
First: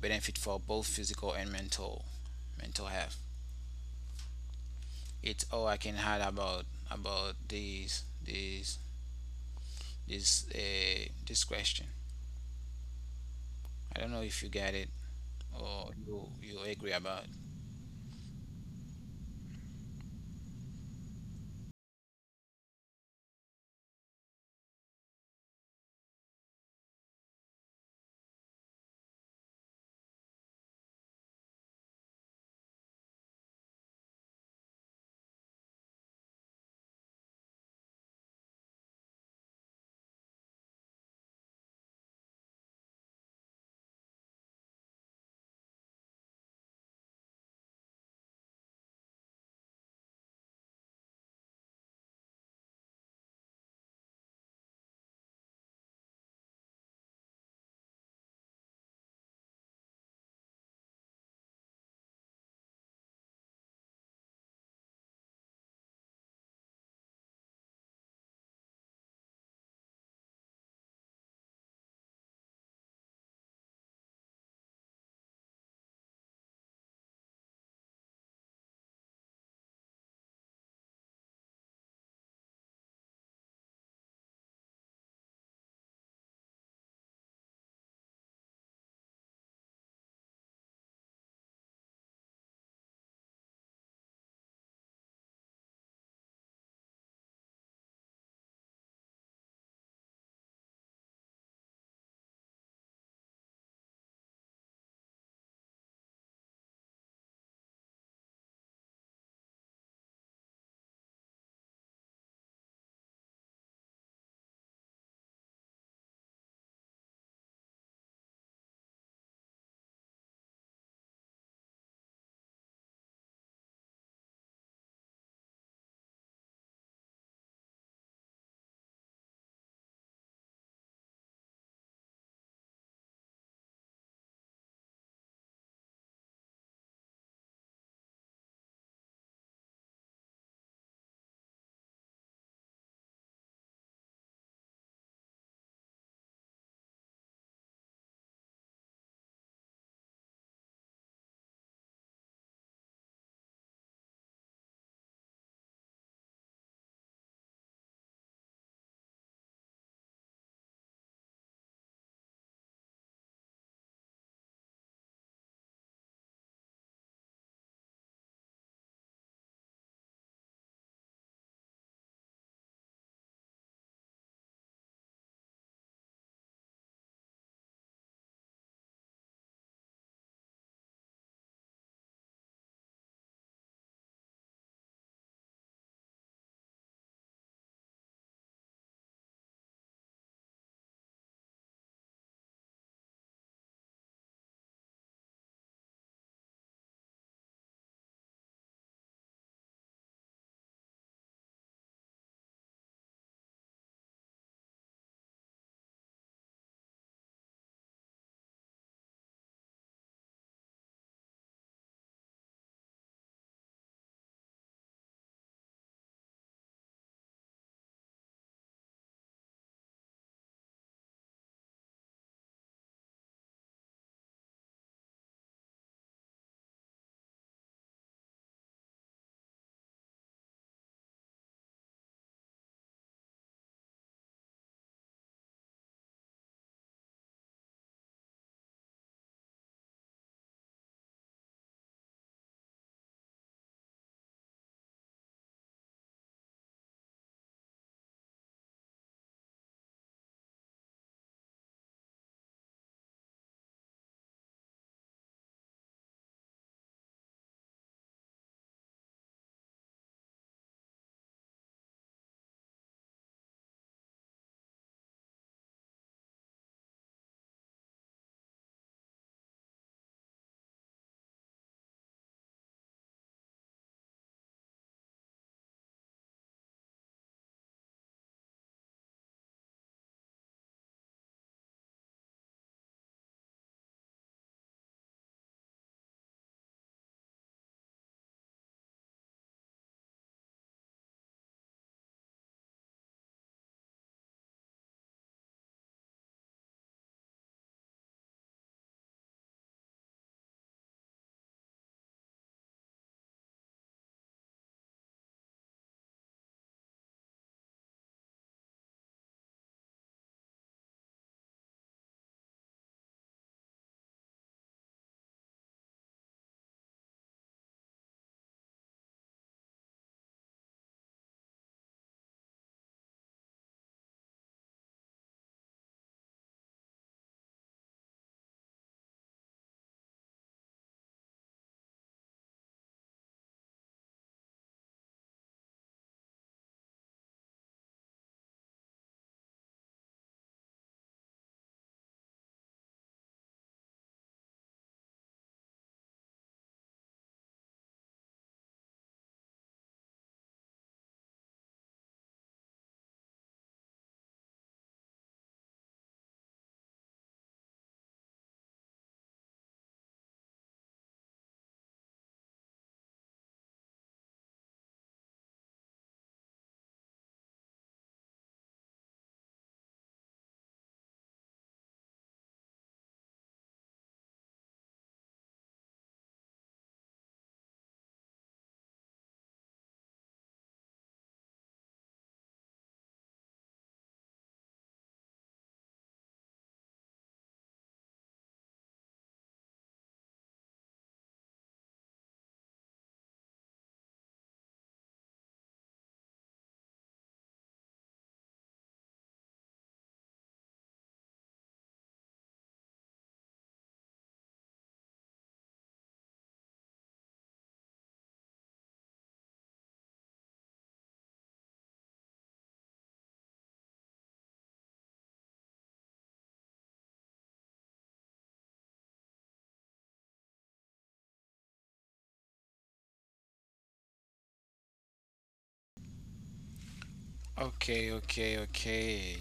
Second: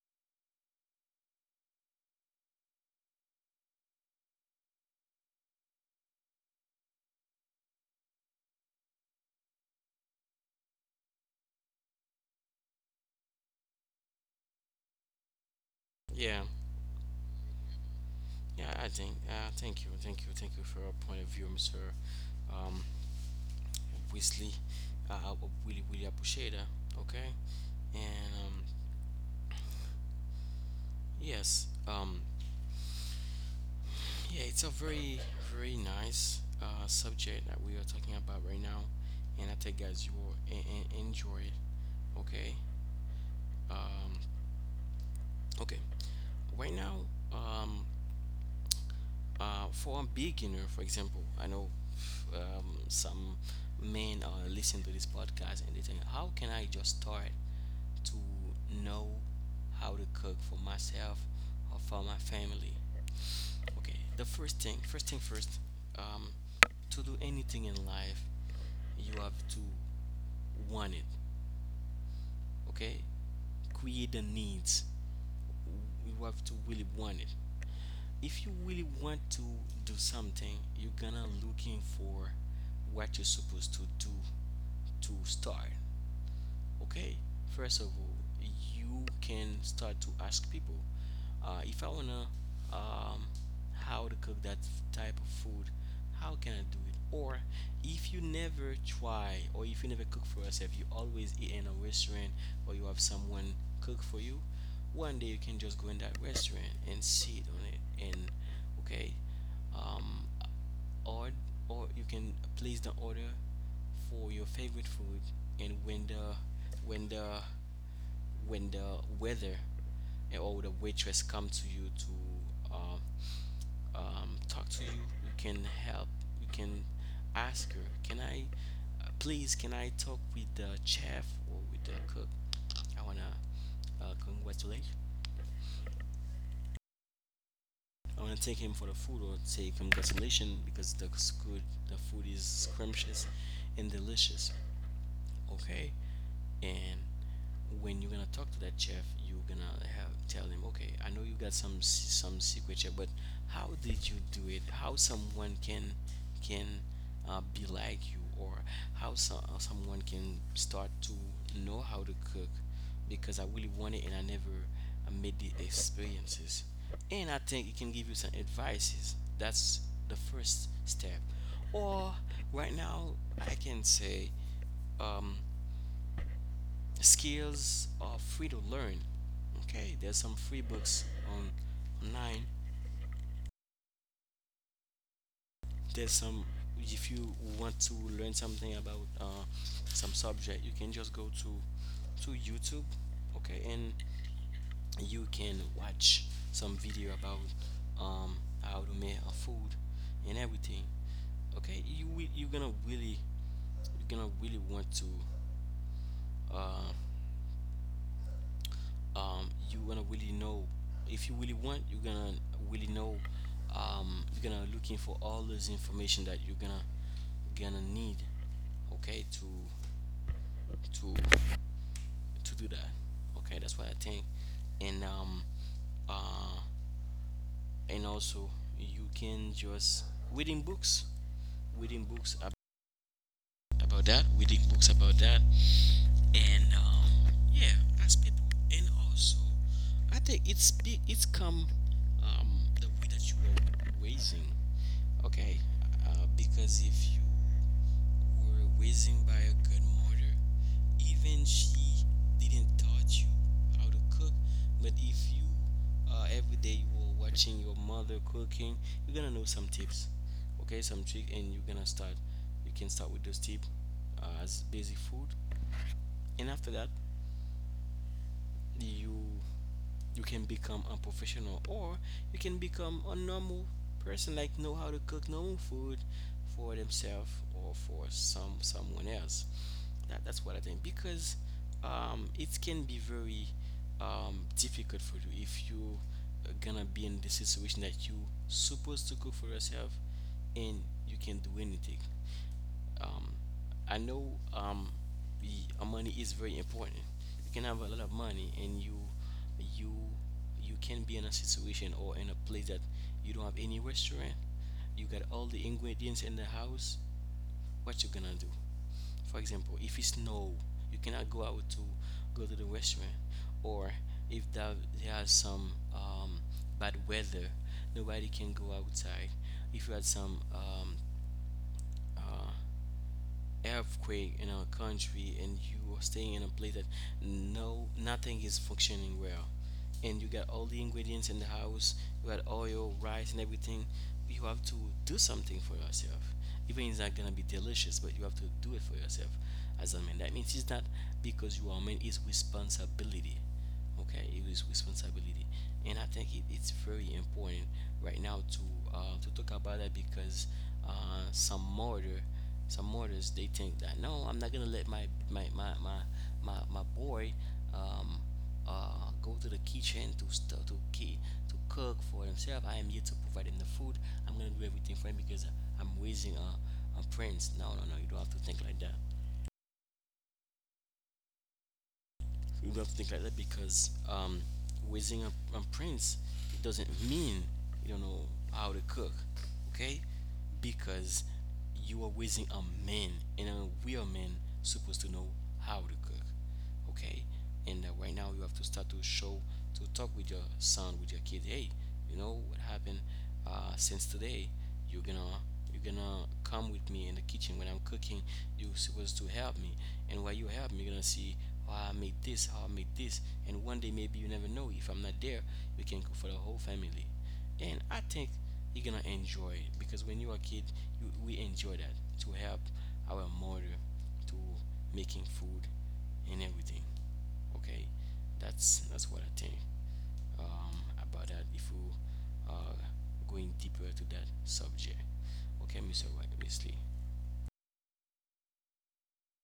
[SPEAKER 2] benefit for both physical and mental health. It's all I can add about this this question. I don't know if you get it, or
[SPEAKER 1] Yeah.
[SPEAKER 2] you agree about it.
[SPEAKER 1] Yeah, I think. Uh, thank you for your point of view, Mr. Um, Weasley. I would really appreciate that. Okay, and yes, yeah, it's a very, very nice subject that we are talking about right now, and I think guys you will enjoy it. Okay, um, okay, right now, um, for a beginner, for example, I know some men are listening to this podcast and they think, how can I just start to know how to cook for myself or for my family? Okay, the first thing, first thing first, um, to do anything in life, you have to want it, okay? Create the needs. You have to really want it. If you really want to do something, you're gonna looking for what you're supposed to do to start. Okay, first of all, you can start to ask people, if I wanna um, how to cook that type of food, how can I do it? Or if you never try, or if you never cook for yourself, you always eat in a restaurant, or you have someone cook for you. One day you can just go in that restaurant and sit on it, and okay, um, or or you can place the order for your favorite food, and when the when the weather or the waitress come to you to talk to you, you can help, you can ask her, can I please, can I talk with the chef or with the cook, I wanna congratulate, I want to thank him for the food or say congratulations because good, the food is scrumptious and delicious. Okay, and when you're gonna talk to that chef, you're gonna have tell him, okay, I know you got some secret chef, but how did you do it, how someone can, can be like you, or how someone can start to know how to cook because I really want it, and I never made the experiences. And I think it can give you some advices. That's the first step. Or right now I can say, um, skills are free to learn. Okay, there's some free books on online. There's some, if you want to learn something about some subject, you can just go to YouTube. Okay, and you can watch some video about how to make a food and everything. Okay, you're gonna really, you're gonna really want to. Um, you're gonna really know, if you really want, you're gonna really know. You're gonna looking for all this information that you're gonna need, okay, to to do that. Okay, that's what I think. And um uh and also, you can just reading books, reading books ab- about that, reading books about that. And yeah, as people. And also, I think it's big. It's come, um, the way that you were raising, okay, because if you were raising by a good mother, even she didn't taught you how to cook, but if you, every day you were watching your mother cooking, you're gonna know some tips, okay, some trick, and you're gonna start. You can start with those tips as basic food, and after that, you you can become a professional, or you can become a normal person, like know how to cook normal food for themselves or for someone else. That's what I think, because it can be very difficult for you if you are gonna be in the situation that you supposed to cook for yourself, and you can not do anything. um, I know, the money is very important. You can have a lot of money, and you you can be in a situation or in a place that you don't have any restaurant. You got all the ingredients in the house. What you gonna do? For example, if it's snow, you cannot go out to go to the restaurant, or if there's some bad weather, nobody can go outside. If you had some uh, earthquake in our country, and you are staying in a place that no nothing is functioning well, and you got all the ingredients in the house, you got oil, rice, and everything, you have to do something for yourself. Even it's not gonna be delicious, but you have to do it for yourself. As a man, that means it's not because you are a man, it's responsibility. Okay, it is responsibility. And I think it's very important right now to talk about that, because some martyr, some martyrs they think that, no, I'm not gonna let my boy, um, go to the kitchen to to cook for himself. I am here to provide him the food, I'm gonna do everything for him because I'm raising a prince. No, no, no, you don't have to think like that. We don't have to think like that, because raising a prince, it doesn't mean you don't know how to cook, okay? Because you are raising a man, and a real man supposed to know how to cook. Okay, and right now you have to start to show, to talk with your son, with your kid, hey, you know what happened, since today you're gonna, you're gonna come with me in the kitchen when I'm cooking. You're supposed to help me, and while you help me, you're gonna see how I made this, how I made this. And one day, maybe you never know, if I'm not there, we can cook for the whole family. And I think you're gonna enjoy it, because when you're a kid, we enjoy that, to help our mother to making food and everything. Okay, that's what I think about that. If we are going deeper to that subject, okay, Mr. Wesley.
[SPEAKER 2] Okay, okay, okay.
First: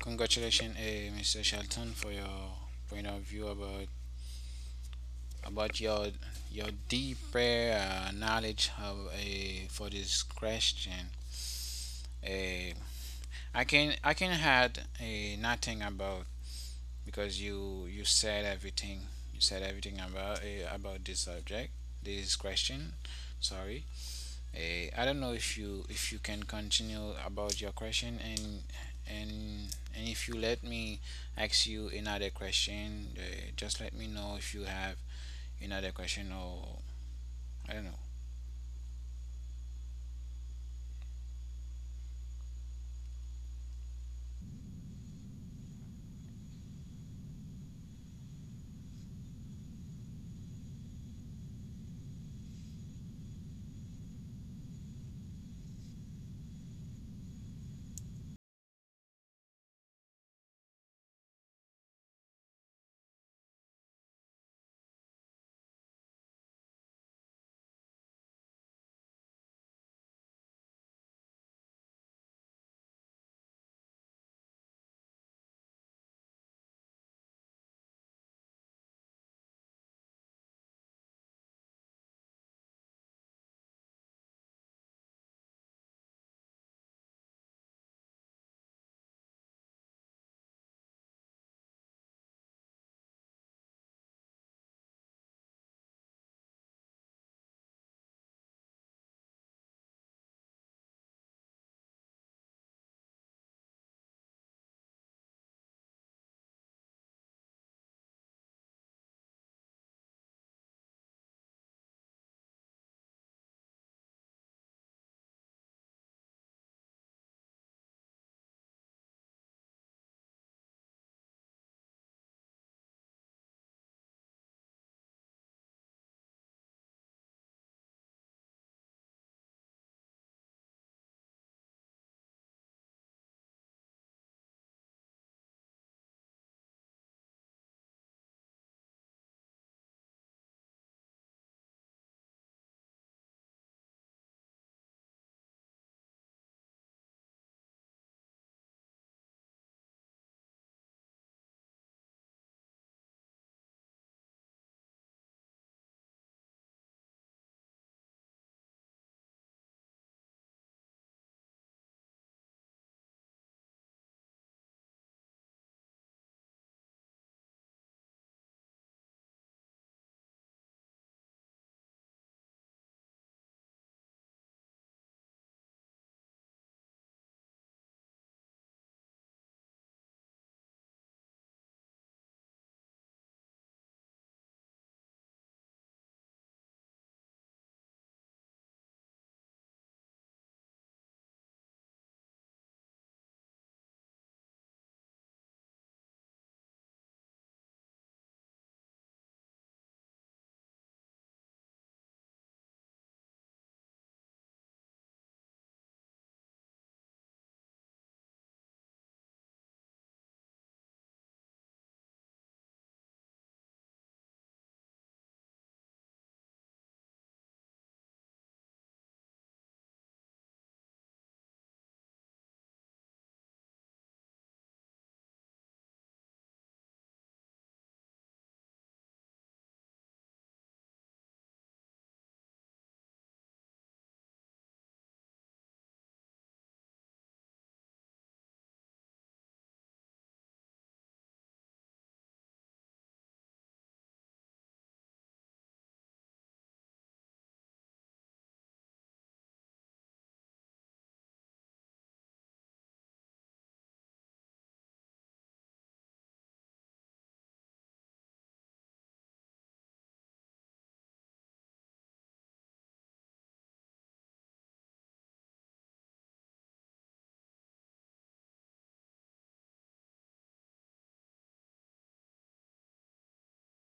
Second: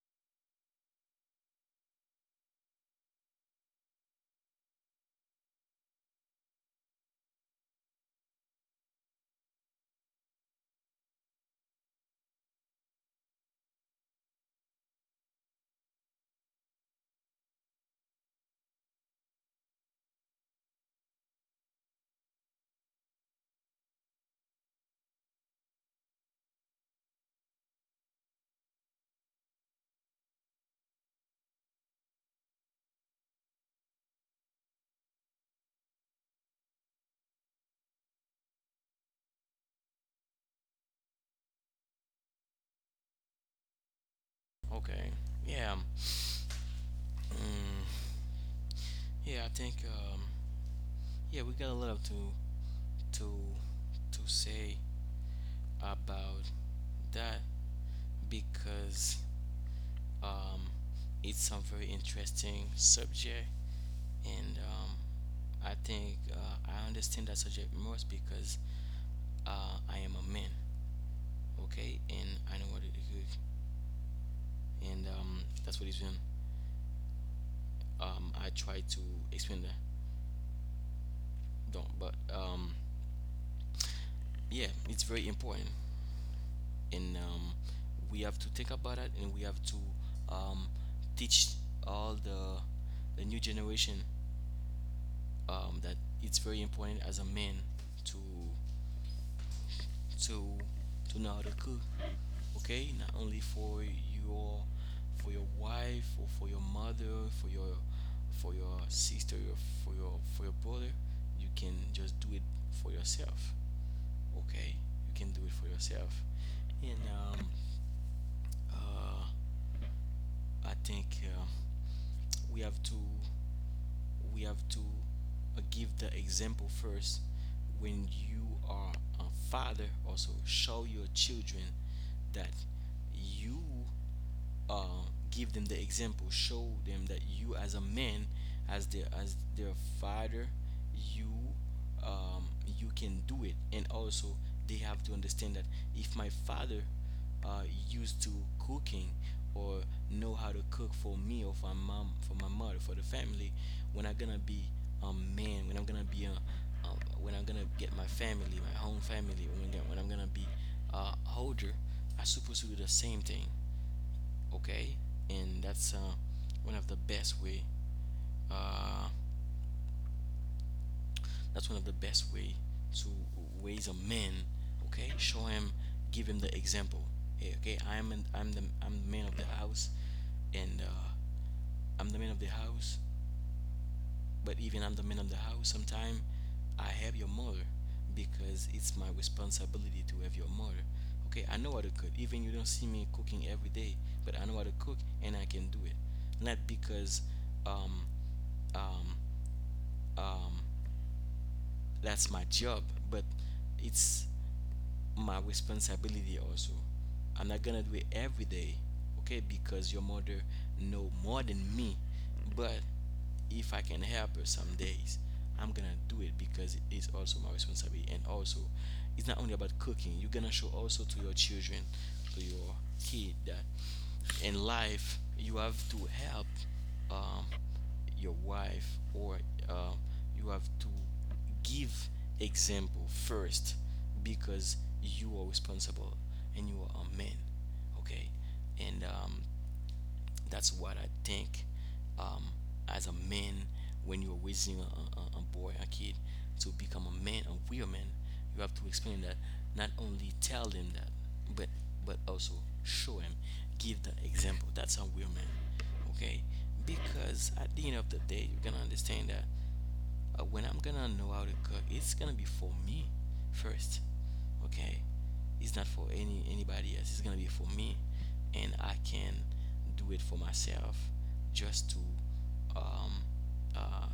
[SPEAKER 2] Congratulations, Mr. Shelton, for your point of view about your deeper knowledge for this question. Eh, I can add nothing, about because you said everything. You said everything about, about this subject this question. Sorry. I don't know if you can continue about your question, and if you let me ask you another question. Just let me know if you have another question, or I don't know.
[SPEAKER 1] Okay, yeah, mm, yeah. I think yeah, we got a lot to to to say about that, because Um, it's a very interesting subject. And I think I understand that subject most, because I am a man, okay, and I know what it is. And that's what it's been. I try to explain that, don't, but yeah, it's very important. And we have to think about it, and we have to um, teach all the new generation that it's very important as a man to to know cook. Okay, not only for your, for your wife, or for your mother, for your, for your sister, or for your, for your brother. You can just do it for yourself. Okay, you can do it for yourself. And uh, I think we have to, we have to give the example first. When you are a father, also show your children that you, uh, give them the example, show them that you as a man, as their father, you, um, you can do it. And also, they have to understand that if my father uh, used to cooking or know how to cook for me, or for my mom, for my mother, for the family, when I'm gonna be a man, when I'm gonna be a, when I'm gonna get my family, my own family, when I'm gonna be older, I supposed to do the same thing. Okay, and that's one of the best way uh, that's one of the best way to raise a man. Okay, show him, give him the example. Hey, okay, I'm the man of the house. And I'm the man of the house, but even I'm the man of the house sometime, I have your mother, because it's my responsibility to have your mother. Okay, I know how to cook, even you don't see me cooking every day, but I know how to cook, and I can do it. Not because um, um, um, that's my job, but it's my responsibility also. I'm not gonna do it every day, okay? Because your mother know more than me, but if I can help her some days, I'm gonna do it, because it is also my responsibility. And also, it's not only about cooking. You're gonna show also to your children, to your kid, that in life you have to help um, your wife, or uh, you have to give example first, because you are responsible, and you are a man, okay? And that's what I think um, as a man, when you're raising a boy, a kid, to become a man, a real man, you have to explain that. Not only tell them that, but but also show him, give the example. That's a real man, okay? Because at the end of the day, you're gonna understand that when I'm gonna know how to cook, it's gonna be for me first. Okay, it's not for anybody else. It's gonna be for me, and I can do it for myself just to um, uh,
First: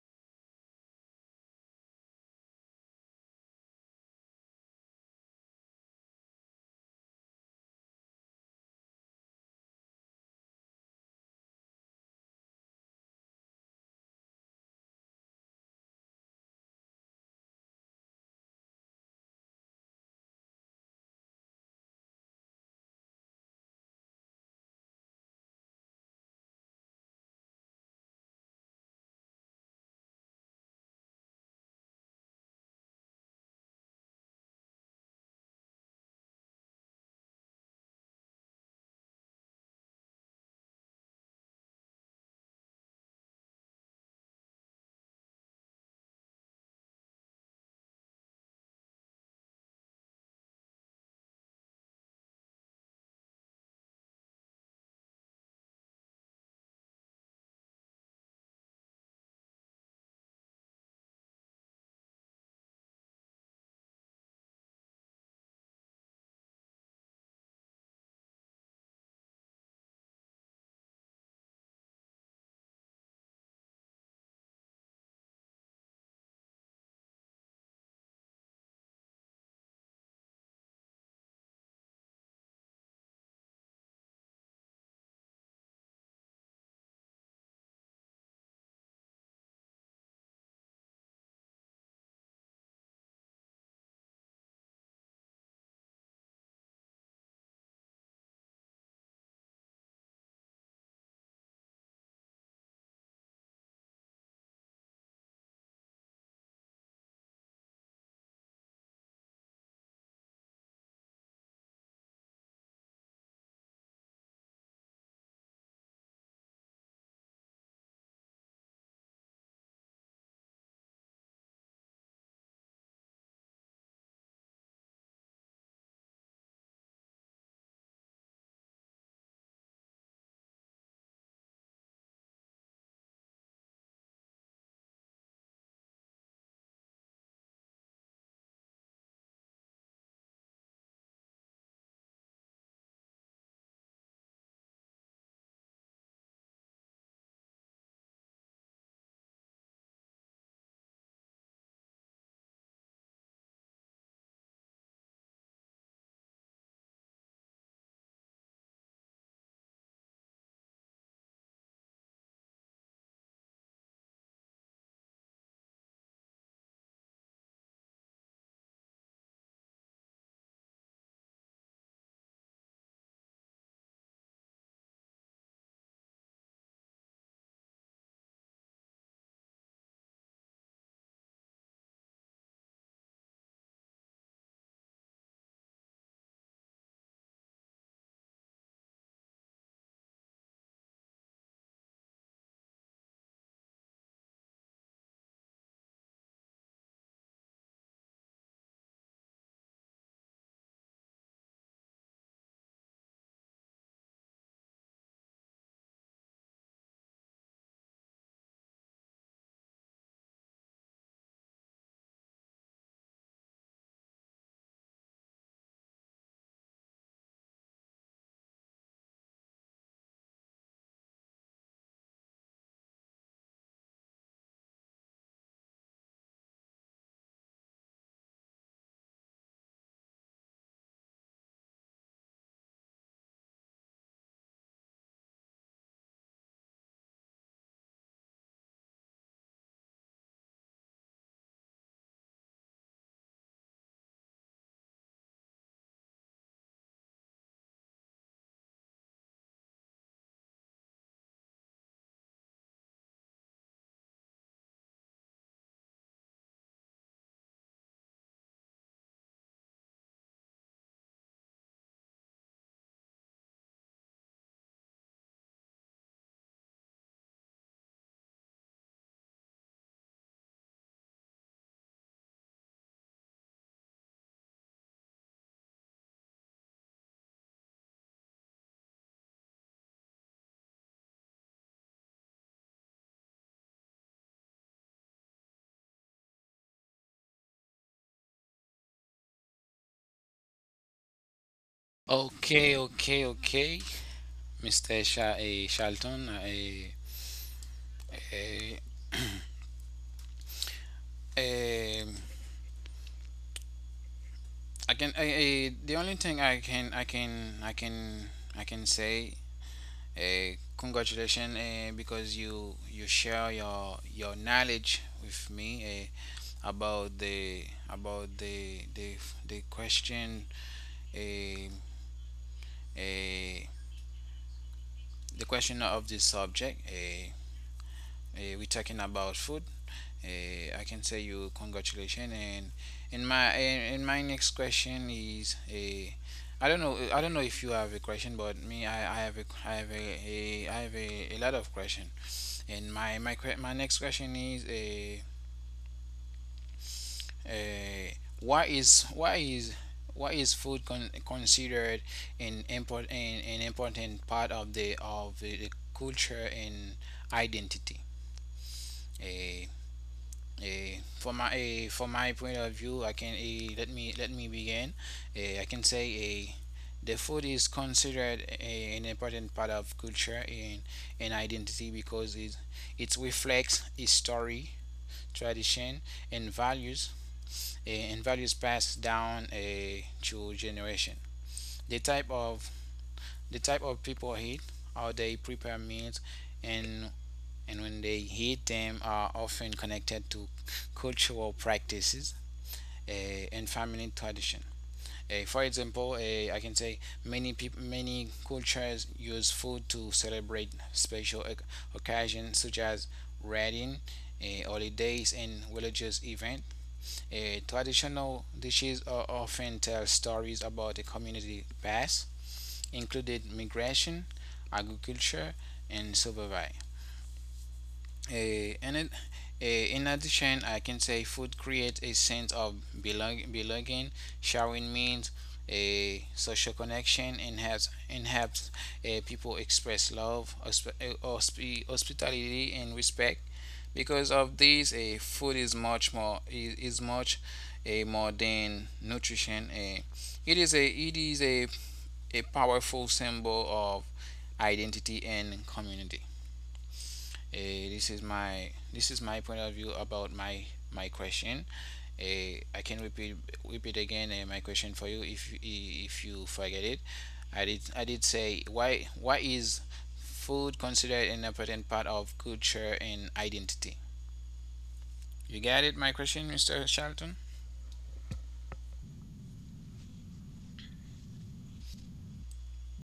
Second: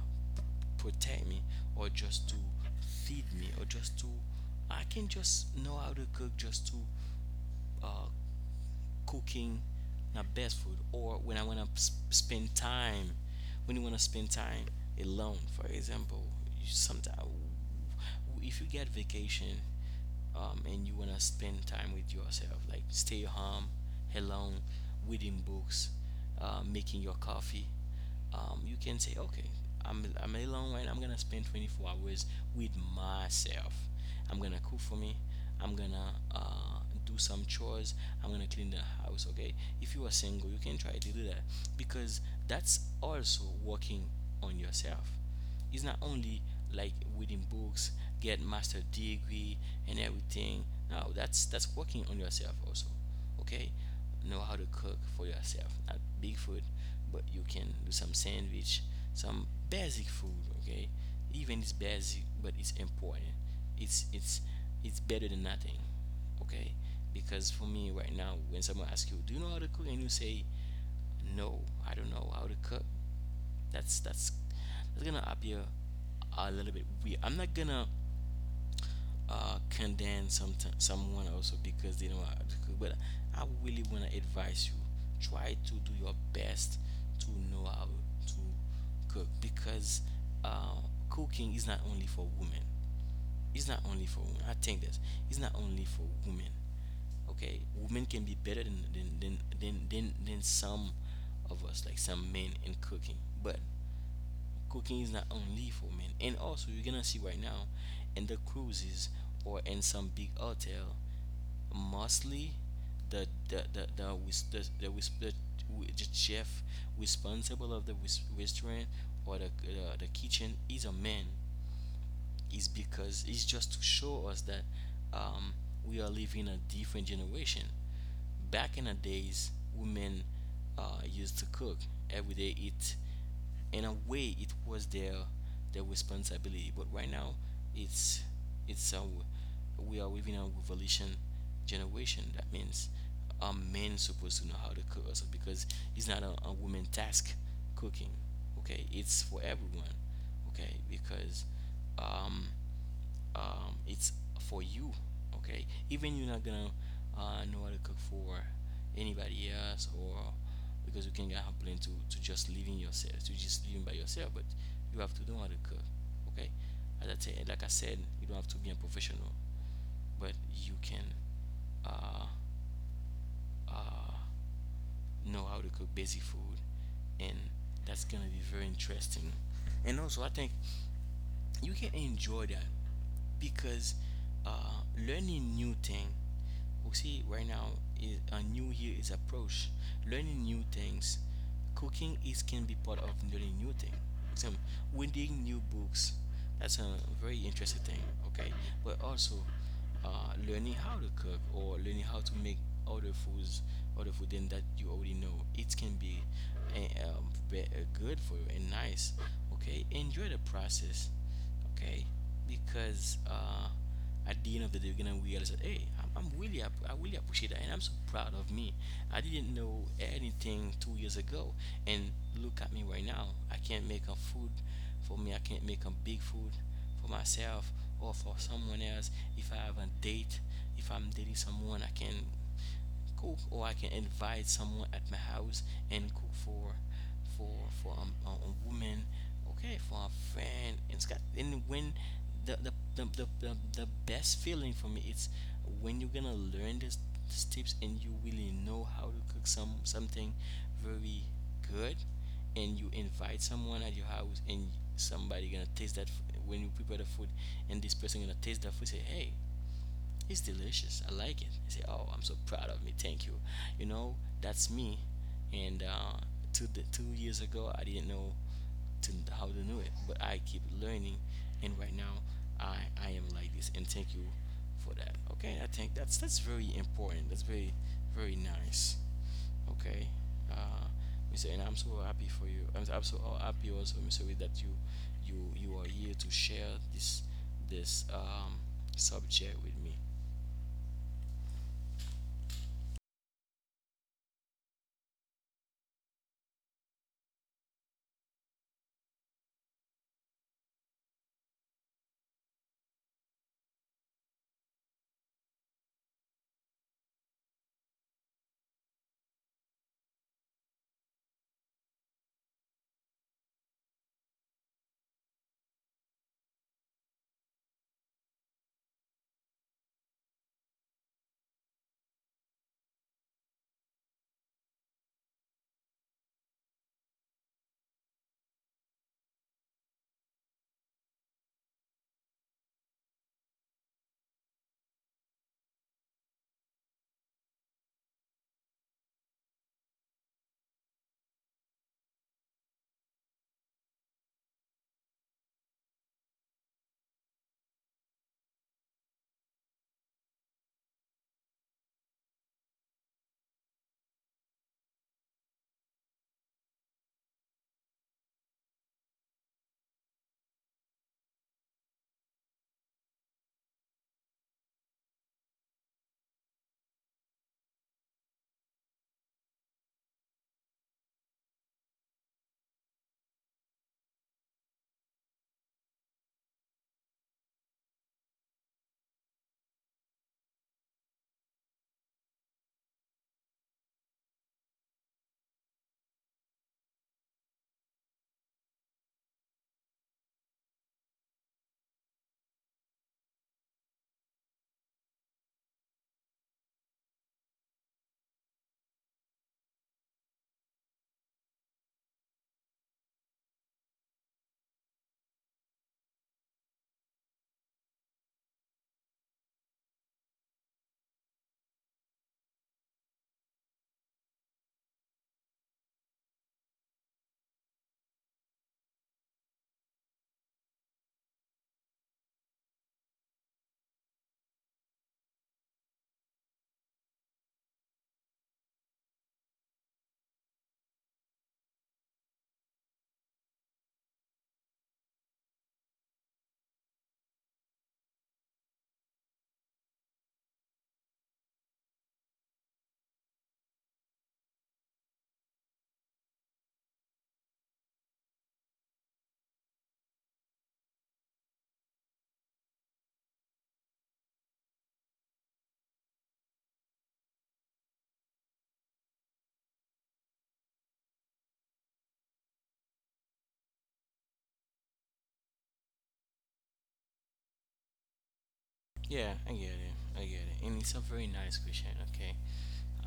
[SPEAKER 1] protect me, or just to feed me, or just to I can just know how to cook just to uh, cooking my best food. Or when I want to spend time, when you want to spend time alone, for example. You sometimes, if you get vacation, and you want to spend time with yourself, like stay home alone, reading books, making your coffee, you can say, okay, I'm alone right now. I'm gonna spend 24 hours with myself. I'm gonna cook for me. I'm gonna do some chores. I'm gonna clean the house. Okay, if you are single, you can try to do that, because that's also working on yourself. It's not only like reading books, get master degree and everything. No, that's working on yourself also. Okay, know how to cook for yourself. Not big food, but you can do some sandwich, some basic food. Okay, even it's basic, but it's important. It's It's better than nothing. Okay, because for me, right now, when someone asks you, do you know how to cook, and you say no, I don't know how to cook, that's that's gonna appear a little bit weird. I'm not gonna condemn someone also because they don't. But I really wanna advise you: try to do your best to know how to cook, because uh, cooking is not only for women. It's not only for women. I think that it's not only for women. Okay, women can be better than some of us, like some men, in cooking, but cooking is not only for men. And also, you're gonna see right now in the cruises or in some big hotel, mostly the whis- the, whis- the, w- the chef responsible of the restaurant, or the kitchen, is a man. Is because it's just to show us that um, we are living a different generation. Back in the days, women used to cook every day. It, in a way, it was their responsibility. But right now, it's it's a, we are living a revolution generation. That means a man supposed to know how to cook also, because it's not a, a woman task, cooking. Okay, it's for everyone. Okay, because um it's for you. Okay, even you're not gonna know how to cook for anybody else, or because you can get complain to just living yourself, to just living by yourself, but you have to know how to cook. Okay, as I said, like I said, you don't have to be a professional, but you can uh uh know how to cook basic food, and that's gonna be very interesting. And also I think you can enjoy that, because learning new thing, we see right now is a new year is approach, learning new things, cooking is can be part of learning new thing, some reading new books. That's a very interesting thing. Okay, but also, learning how to cook or learning how to make other foods, other food than that you already know, it can be good for you and nice. Okay, enjoy the process. Okay, because at the end of the day, you're gonna realize that, hey, I really appreciate that, and I'm so proud of me. I didn't know anything two years ago, and look at me right now. I can't make a food for me. I can't make a big food for myself or for someone else. If I have a date, if I'm dating someone, I can cook, or I can invite someone at my house and cook for a woman, okay, for a friend. And it's got. And when the best feeling for me, it's when you're gonna learn this, these tips, and you really know how to cook some something very good, and you invite someone at your house, and somebody gonna taste that when you prepare the food, and this person gonna taste that food, say, hey, it's delicious, I like it. I say, "Oh, I'm so proud of me. Thank you." You know, that's me. And two years ago, I didn't know to how to do it, but I keep learning, and right now, I I am like this. And thank you for that. Okay, I think that's very important. That's very very nice. Okay, uh, Mr. And I'm so happy for you. I'm so happy also, Mr. Reed, that you are here to share this this um subject with me.
[SPEAKER 2] Okay, okay, okay, Mr. Sha uh, Charlton. I, I, I can. The only thing I can say: congratulations, because you share your knowledge with me, about the about the question a uh, uh, the question of this subject. We're talking about food. I can say you congratulations, and in my in and my next question is a. I don't know. I don't know if you have a question, but me, I have a lot of question. And my next question is, a uh, uh, why is why is why is food considered an important, an important part of the culture and identity? A a for my a For my point of view, I can a let me begin. I can say, a the food is considered an important part of culture and identity because it reflects history, tradition, and values, passed down, through generation. The type of people eat, how they prepare meals, and and when they eat them are often connected to cultural practices, and family tradition. For example, I can say many cultures use food to celebrate special occasions such as wedding, holidays, and religious events. Traditional dishes often tell stories about the community past, including migration, agriculture, and survival. Uh, and it, in addition, I can say food creates a sense of belonging. Sharing means a social connection and helps, people express love, hospitality, and respect. Because of this, food is much, more than nutrition. It is a powerful symbol of identity and community. This is my point of view about my question. I can repeat again, my question for you, if you forget it. I did say: why is food considered an important part of culture and identity? You got it, my question, Mr. Charlton.
[SPEAKER 1] Yeah, I get it. I get it. And it's a very nice question, okay?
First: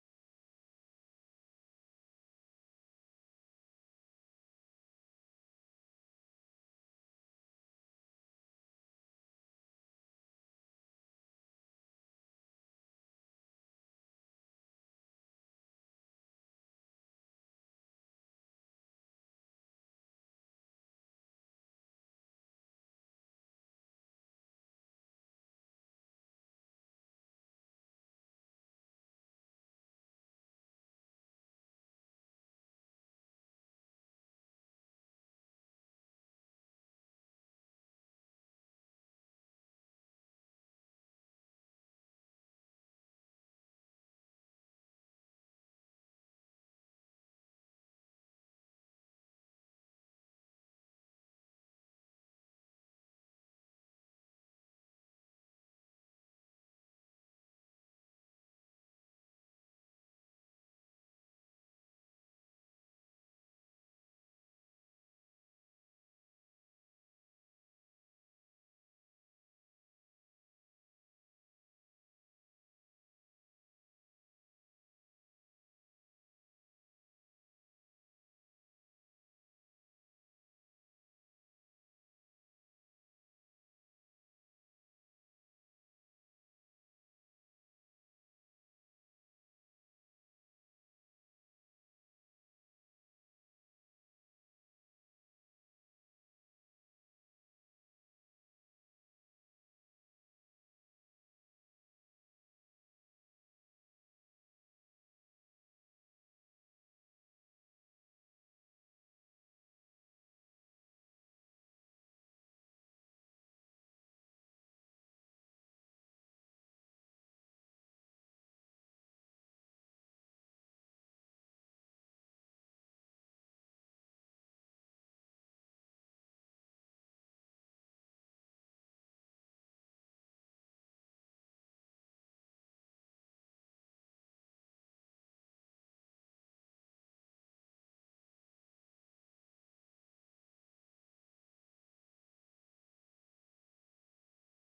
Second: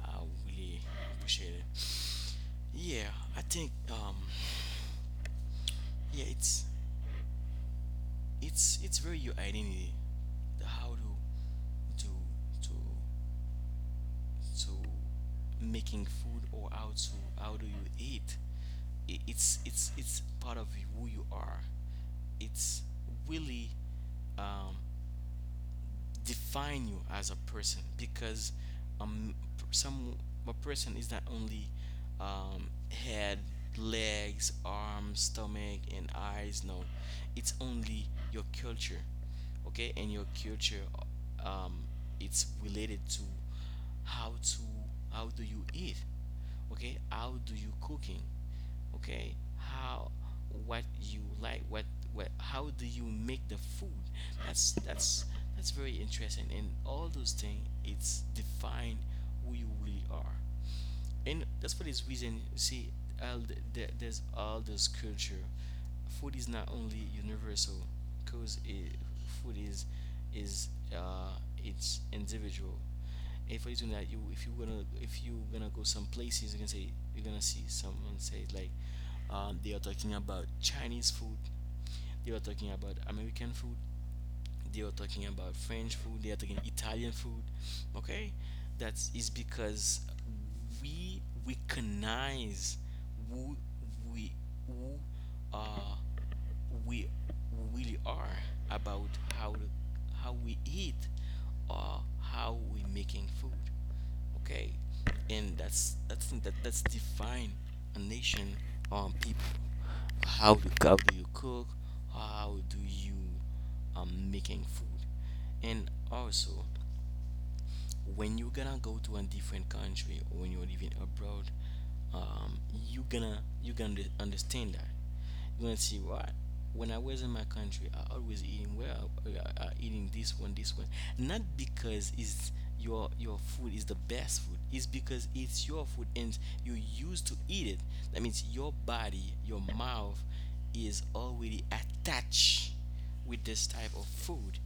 [SPEAKER 1] I really appreciate it. Yeah, I think yeah, it's very your identity. The how to to to to making food, or how to, how do you eat. It's part of who you are. It's really um define you as a person, because um some a person is not only head, legs, arms, stomach and eyes. No, it's only your culture. Okay, and your culture, um it's related to how to, how do you eat, okay, how do you cooking, okay, how, what you like, what how do you make the food. That's that's very interesting, and all those things, it's define who you really are. And that's for this reason, you see, all there's all this culture. Food is not only universal, because food is is uh it's individual. If you do that, you, if you gonna go some places, you can say, you're gonna see someone say like, they are talking about Chinese food, they are talking about American food, they are talking about French food, they are talking Italian food. Okay, that is because we recognize who we who uh we really are about how to, how we eat, or how we making food. Okay, and that's thing that that's define a nation, people, how do you cook, how do you making food. And also, when you're gonna go to a different country, or when you're living abroad, um you gonna understand that, you're gonna see what, when I was in my country, I always eating well, eating this one, not because it's your food is the best food, it's because it's your food, and you used to eat it. That means your body, your mouth, is already attached with this type of food,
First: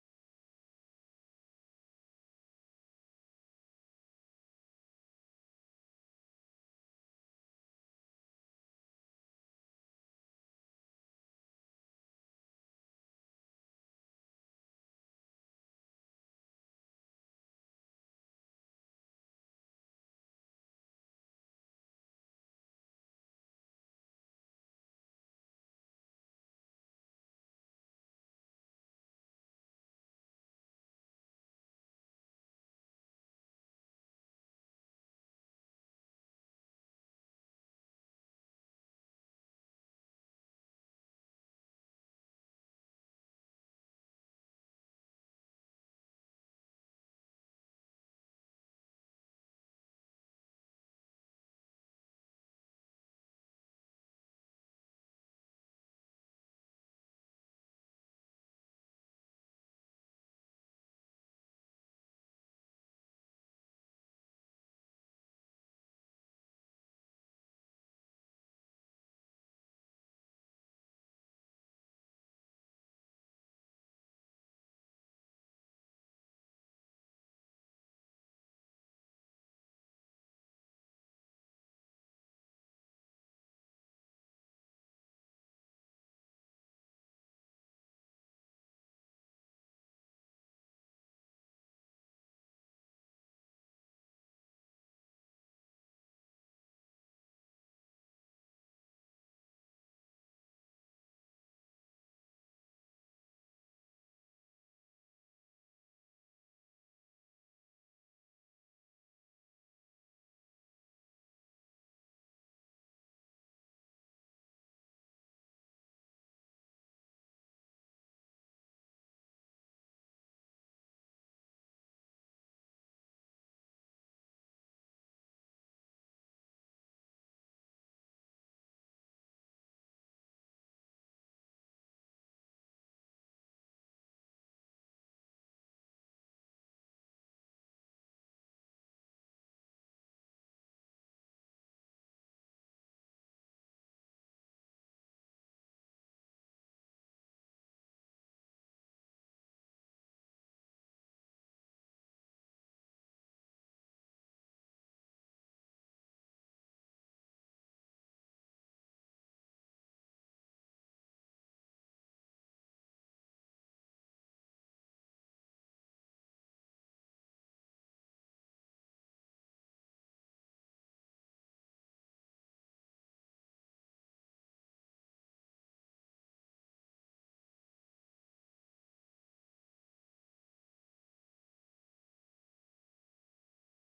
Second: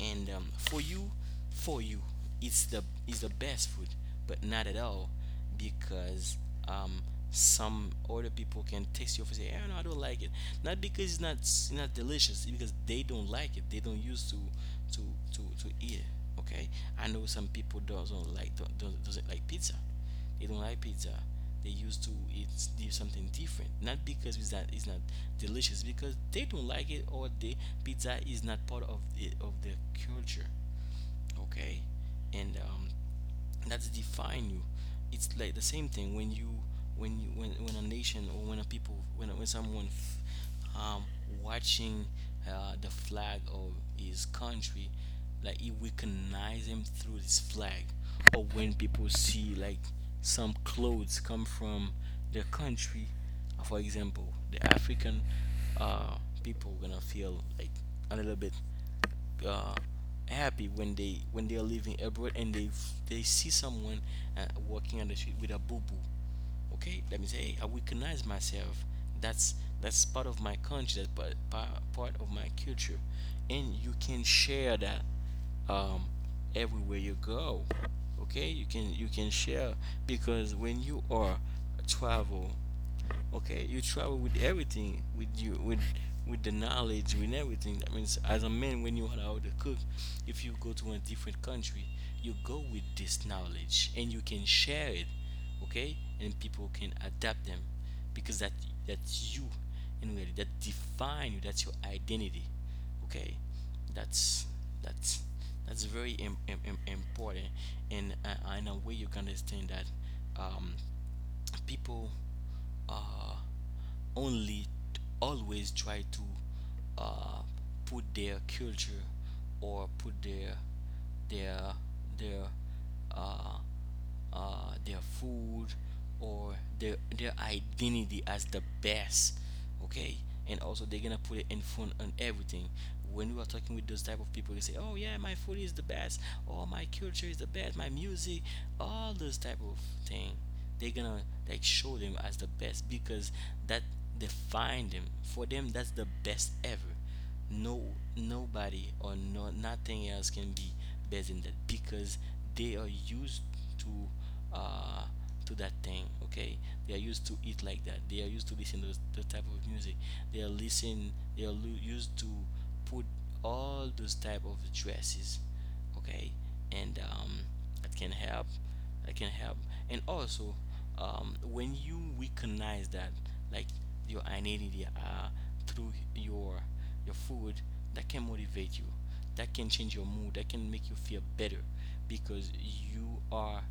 [SPEAKER 1] and for you, for you, it's the best food. But not at all, because um, some other people can taste your food and say, oh, no, I don't like it. Not because it's not, it's not delicious, it's because they don't like it, they don't used to to to eat it. Okay, I know some people doesn't like, don't, doesn't like pizza, they don't like pizza. They used to eat, do something different. Not because it's not, it's not delicious, because they don't like it, or the pizza is not part of the of their culture. Okay, and that's define you. It's like the same thing when you, when a nation, or when a people, when someone um watching the flag of his country, like he recognize him through this flag. Or when people see, like, some clothes come from their country. For example, the African uh people gonna feel like a little bit uh, happy when they, when they are living abroad, and they see someone walking on the street with a boo boo. Okay, that means, hey, I recognize myself. That's that's part of my country. That's part of my culture, and you can share that um, everywhere you go. Okay, you can share, because when you are travel. Okay, you travel with everything, with you, with the knowledge, with everything. That means, as a man, when you are out to cook, if you go to a different country, you go with this knowledge and you can share it, okay? And people can adapt them, because that that's you, in reality, that define you. That's your identity, okay? That's that's that's very important, and in a way you can understand that um, people uh, only always try to uh, put their culture or put their their uh, their food or their identity as the best, okay, and also they're gonna put it in front on everything. When we are talking with those type of people, they say, oh yeah, my food is the best. Oh, my culture is the best, my music, all those type of thing, they're gonna like show them as the best because that define them. For them, that's the best ever. No, nobody or no nothing else can be better than that because they are used to uh to that thing, okay. They are used to eat like that, they are used to listen to those, the type of music, they are listen, they used to put all those type of dresses, okay. And it can help. It can help. And also, when you recognize that, like your identity, through your food, that can motivate you. That can change your mood. That can make you feel better because you are.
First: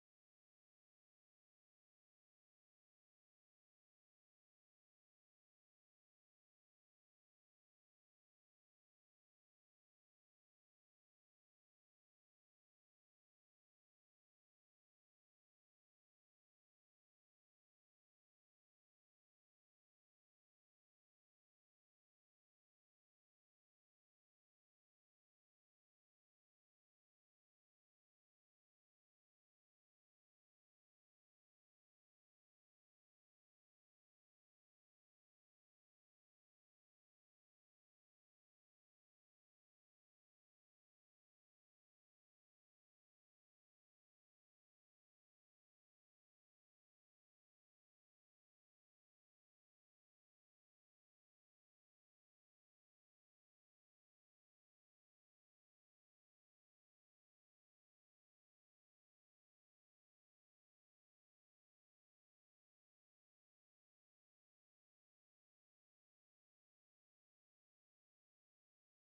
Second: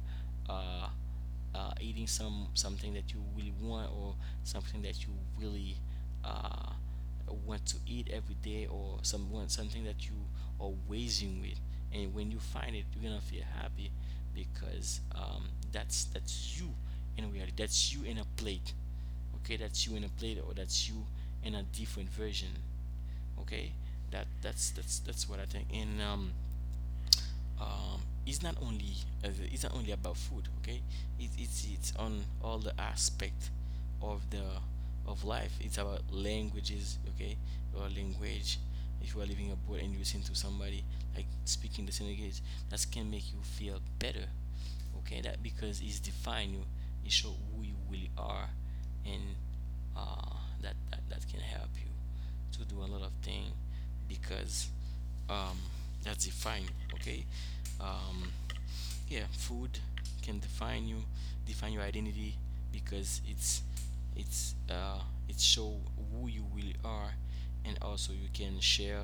[SPEAKER 1] Uh, eating something that you really want, or something that you really, uh, want to eat every day, or someone something that you are waging with, and when you find it you're gonna feel happy because that's you, in reality, that's you in a plate. Okay, that's you in a plate, or that's you in a different version, okay. That's what I think. And um um, it's not only, it's not only about food, okay. It's on all the aspect of the, of life. It's about languages, okay, or language. If you are living abroad and you listen to somebody like speaking the same language, that can make you feel better, okay, that, because it's define you. It show who you really are. And uh, that can help you to do a lot of things because um, that's define, okay. um, yeah, food can define you, define your identity because it's uh, it show who you really are. And also you can share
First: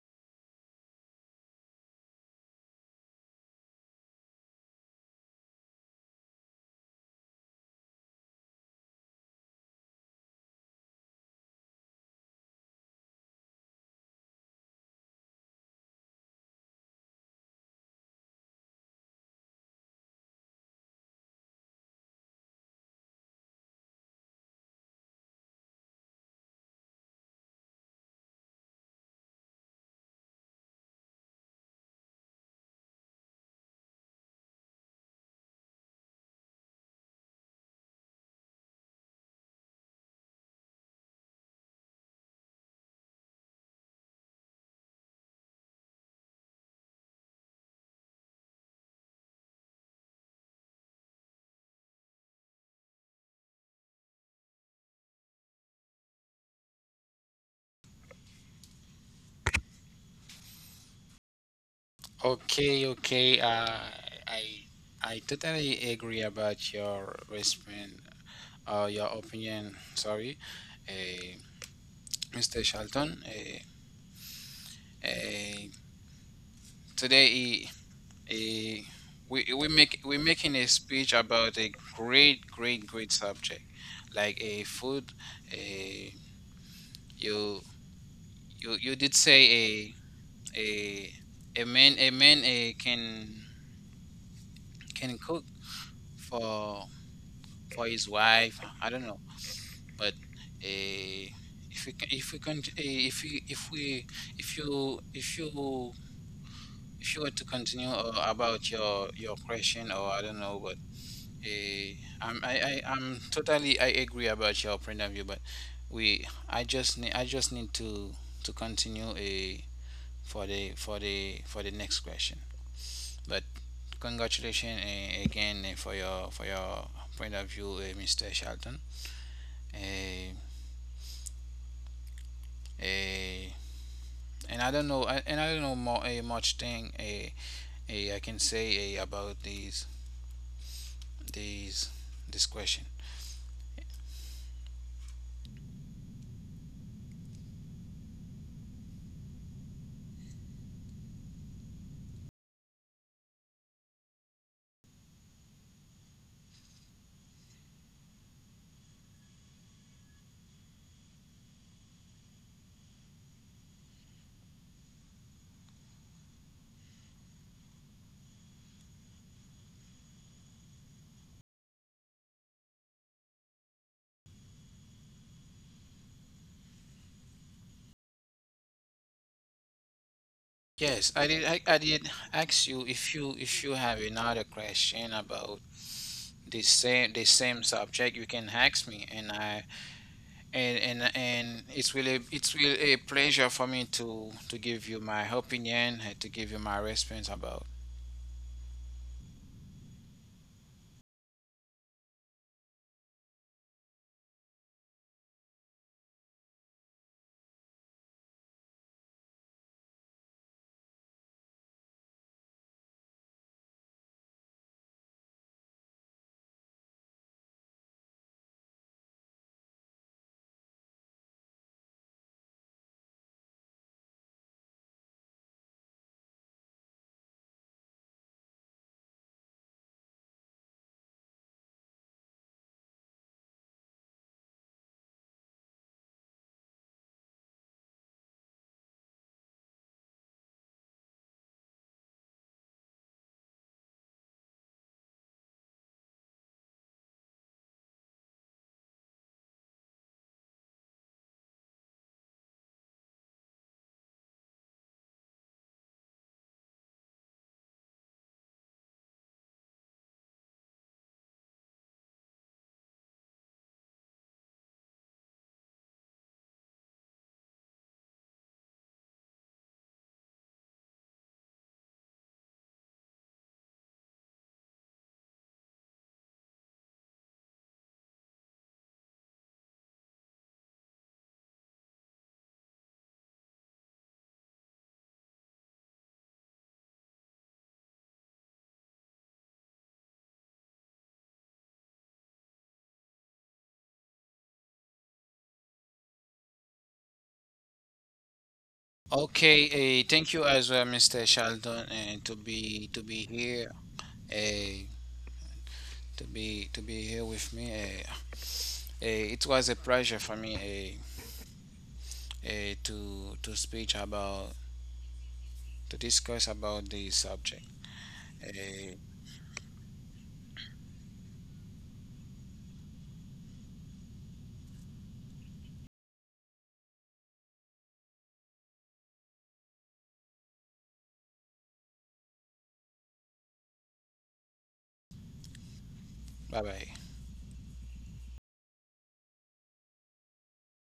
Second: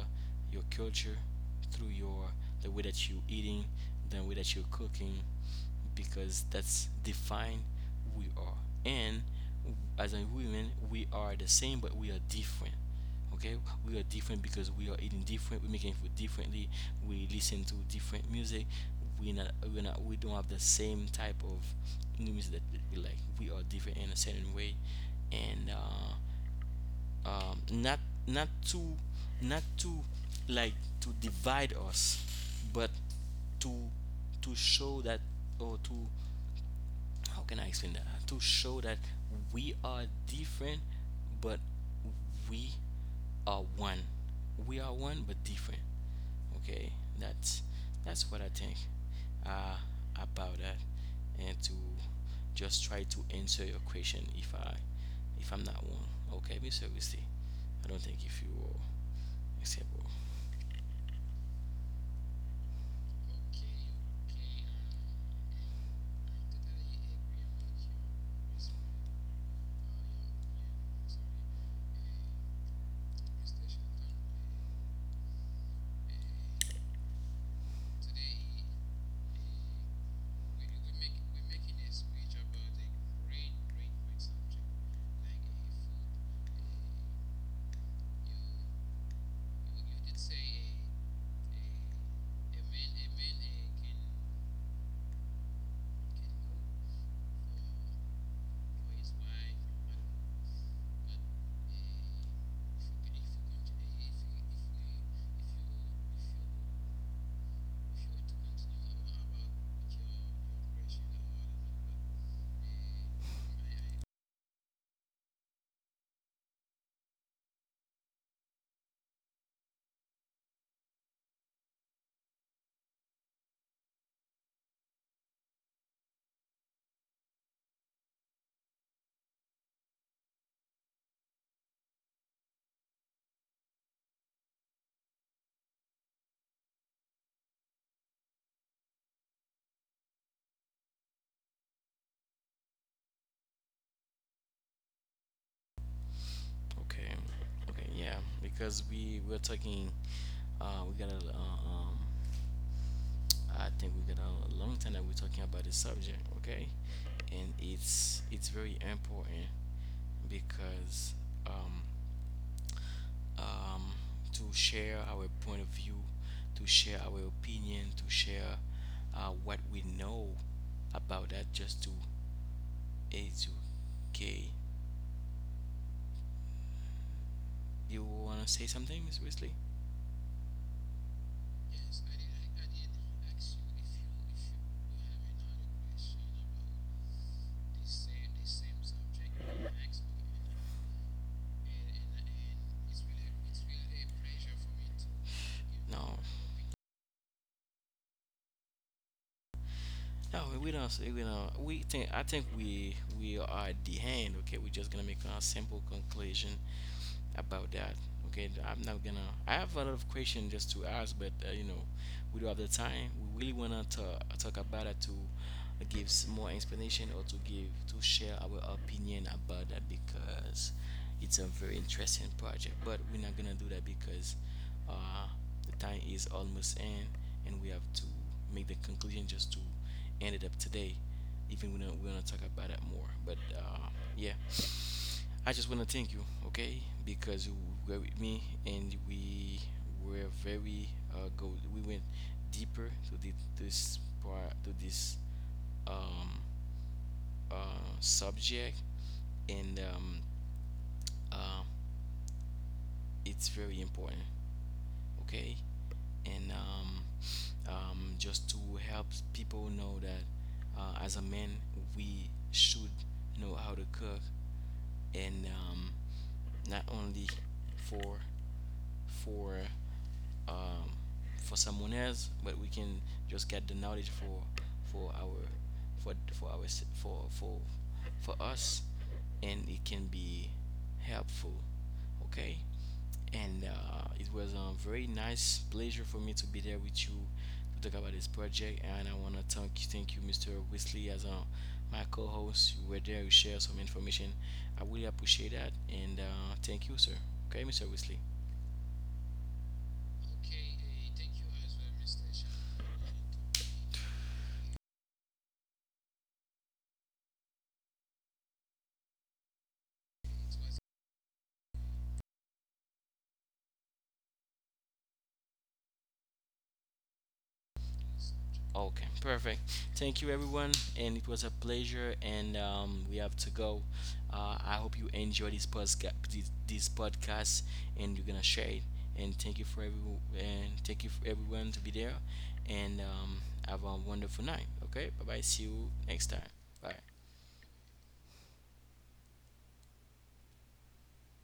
[SPEAKER 1] your culture through your, the way that you eating, the way that you're cooking, because that's define who we are. And as a woman, we are the same, but we are different. Okay, we are different because we are eating different. We making food differently. We listen to different music. We not we don't have the same type of music that we like. We are different in a certain way, and um, not not to not to like to divide us, but to to show that, or to, how can I explain that? To show that we are different, but we are one. We are one, but different. Okay, that's that's what I think uh, about that, and to just try to answer your question if I, if I'm not wrong. Okay, Mr. Augustine, I don't think if you are acceptable.
[SPEAKER 2] Okay, okay. I I totally agree about your response, or your opinion. Sorry, uh, Mr. Charlton. Uh, Today, he, we're making a speech about a great, great, great subject, like a food. A you you You did say a a man a man a can cook for for his wife. I don't know, but a. If we can eh, if we if we if you if you If you were to continue, about your question, or I don't know but Eh, I'm, I, I'm totally, I agree about your point of view, but we, I just need to continue a for for the next question. But congratulations, again, for for your point of view, Mr. Shelton. Uh, uh, and I don't know, and I don't know more, much thing, I can say, about these, this question.
[SPEAKER 1] Okay. Okay. Yeah. Because we're talking, we got to I think we got a long time that we're talking about this subject, okay? And it's very important because um, um, to share our point of view, to share our opinion, to share what we know about that, just to educate. You wanna say something, Miss Wesley?
[SPEAKER 2] Yes, I did. I did ask you if you have another question about the same subject, you can ask me, and I and it's really a pleasure for me to give you my opinion
[SPEAKER 1] No,
[SPEAKER 2] and to give you my response about.
[SPEAKER 1] no, we don't. We don't. We think. I think we are at the end. Okay, we're just gonna make a simple conclusion about that. Okay, I'm not gonna. I have a lot of questions just to ask, but you know, we don't have the time. We really wanna talk about it, to give more explanation, or to give, to share our opinion about that because it's a very interesting project. But we're not gonna do that because uh, the time is almost in, and we have to make the conclusion just to end it up today. Even we when we're gonna talk about it more, but yeah. I just want to thank you, okay, because you were with me and we were very go. We went deeper to the, this part, to this, um, subject, and uh, it's very important, okay. And just to help people know that, as a man we should know how to cook and not only for for, um, for someone else, but we can just get the knowledge for our, for for our s- for for for us, and it can be helpful. Okay, and it was a very nice pleasure for me to be there with you to talk about this project, and I wanna thank you, Mr. Wesley, as my co-host. You were there, you shared some information. I really appreciate that, and thank you, sir. Okay, Mr. Wesley.
[SPEAKER 2] Okay, thank you as well, Mr. Sheldon, and to be here, uh, to be here with me. It was a pleasure for me, eh, to to speak about to discuss about this subject. Uh,
[SPEAKER 1] Okay, perfect. Thank you, everyone, and it was a pleasure. And we have to go. I hope you enjoy this podcast, this podcast, and you're gonna share it. And thank you for every. And thank you for everyone to be there. And have a wonderful night. Okay, bye bye. See you next time.
[SPEAKER 2] Bye
[SPEAKER 1] Bye.
[SPEAKER 2] bye.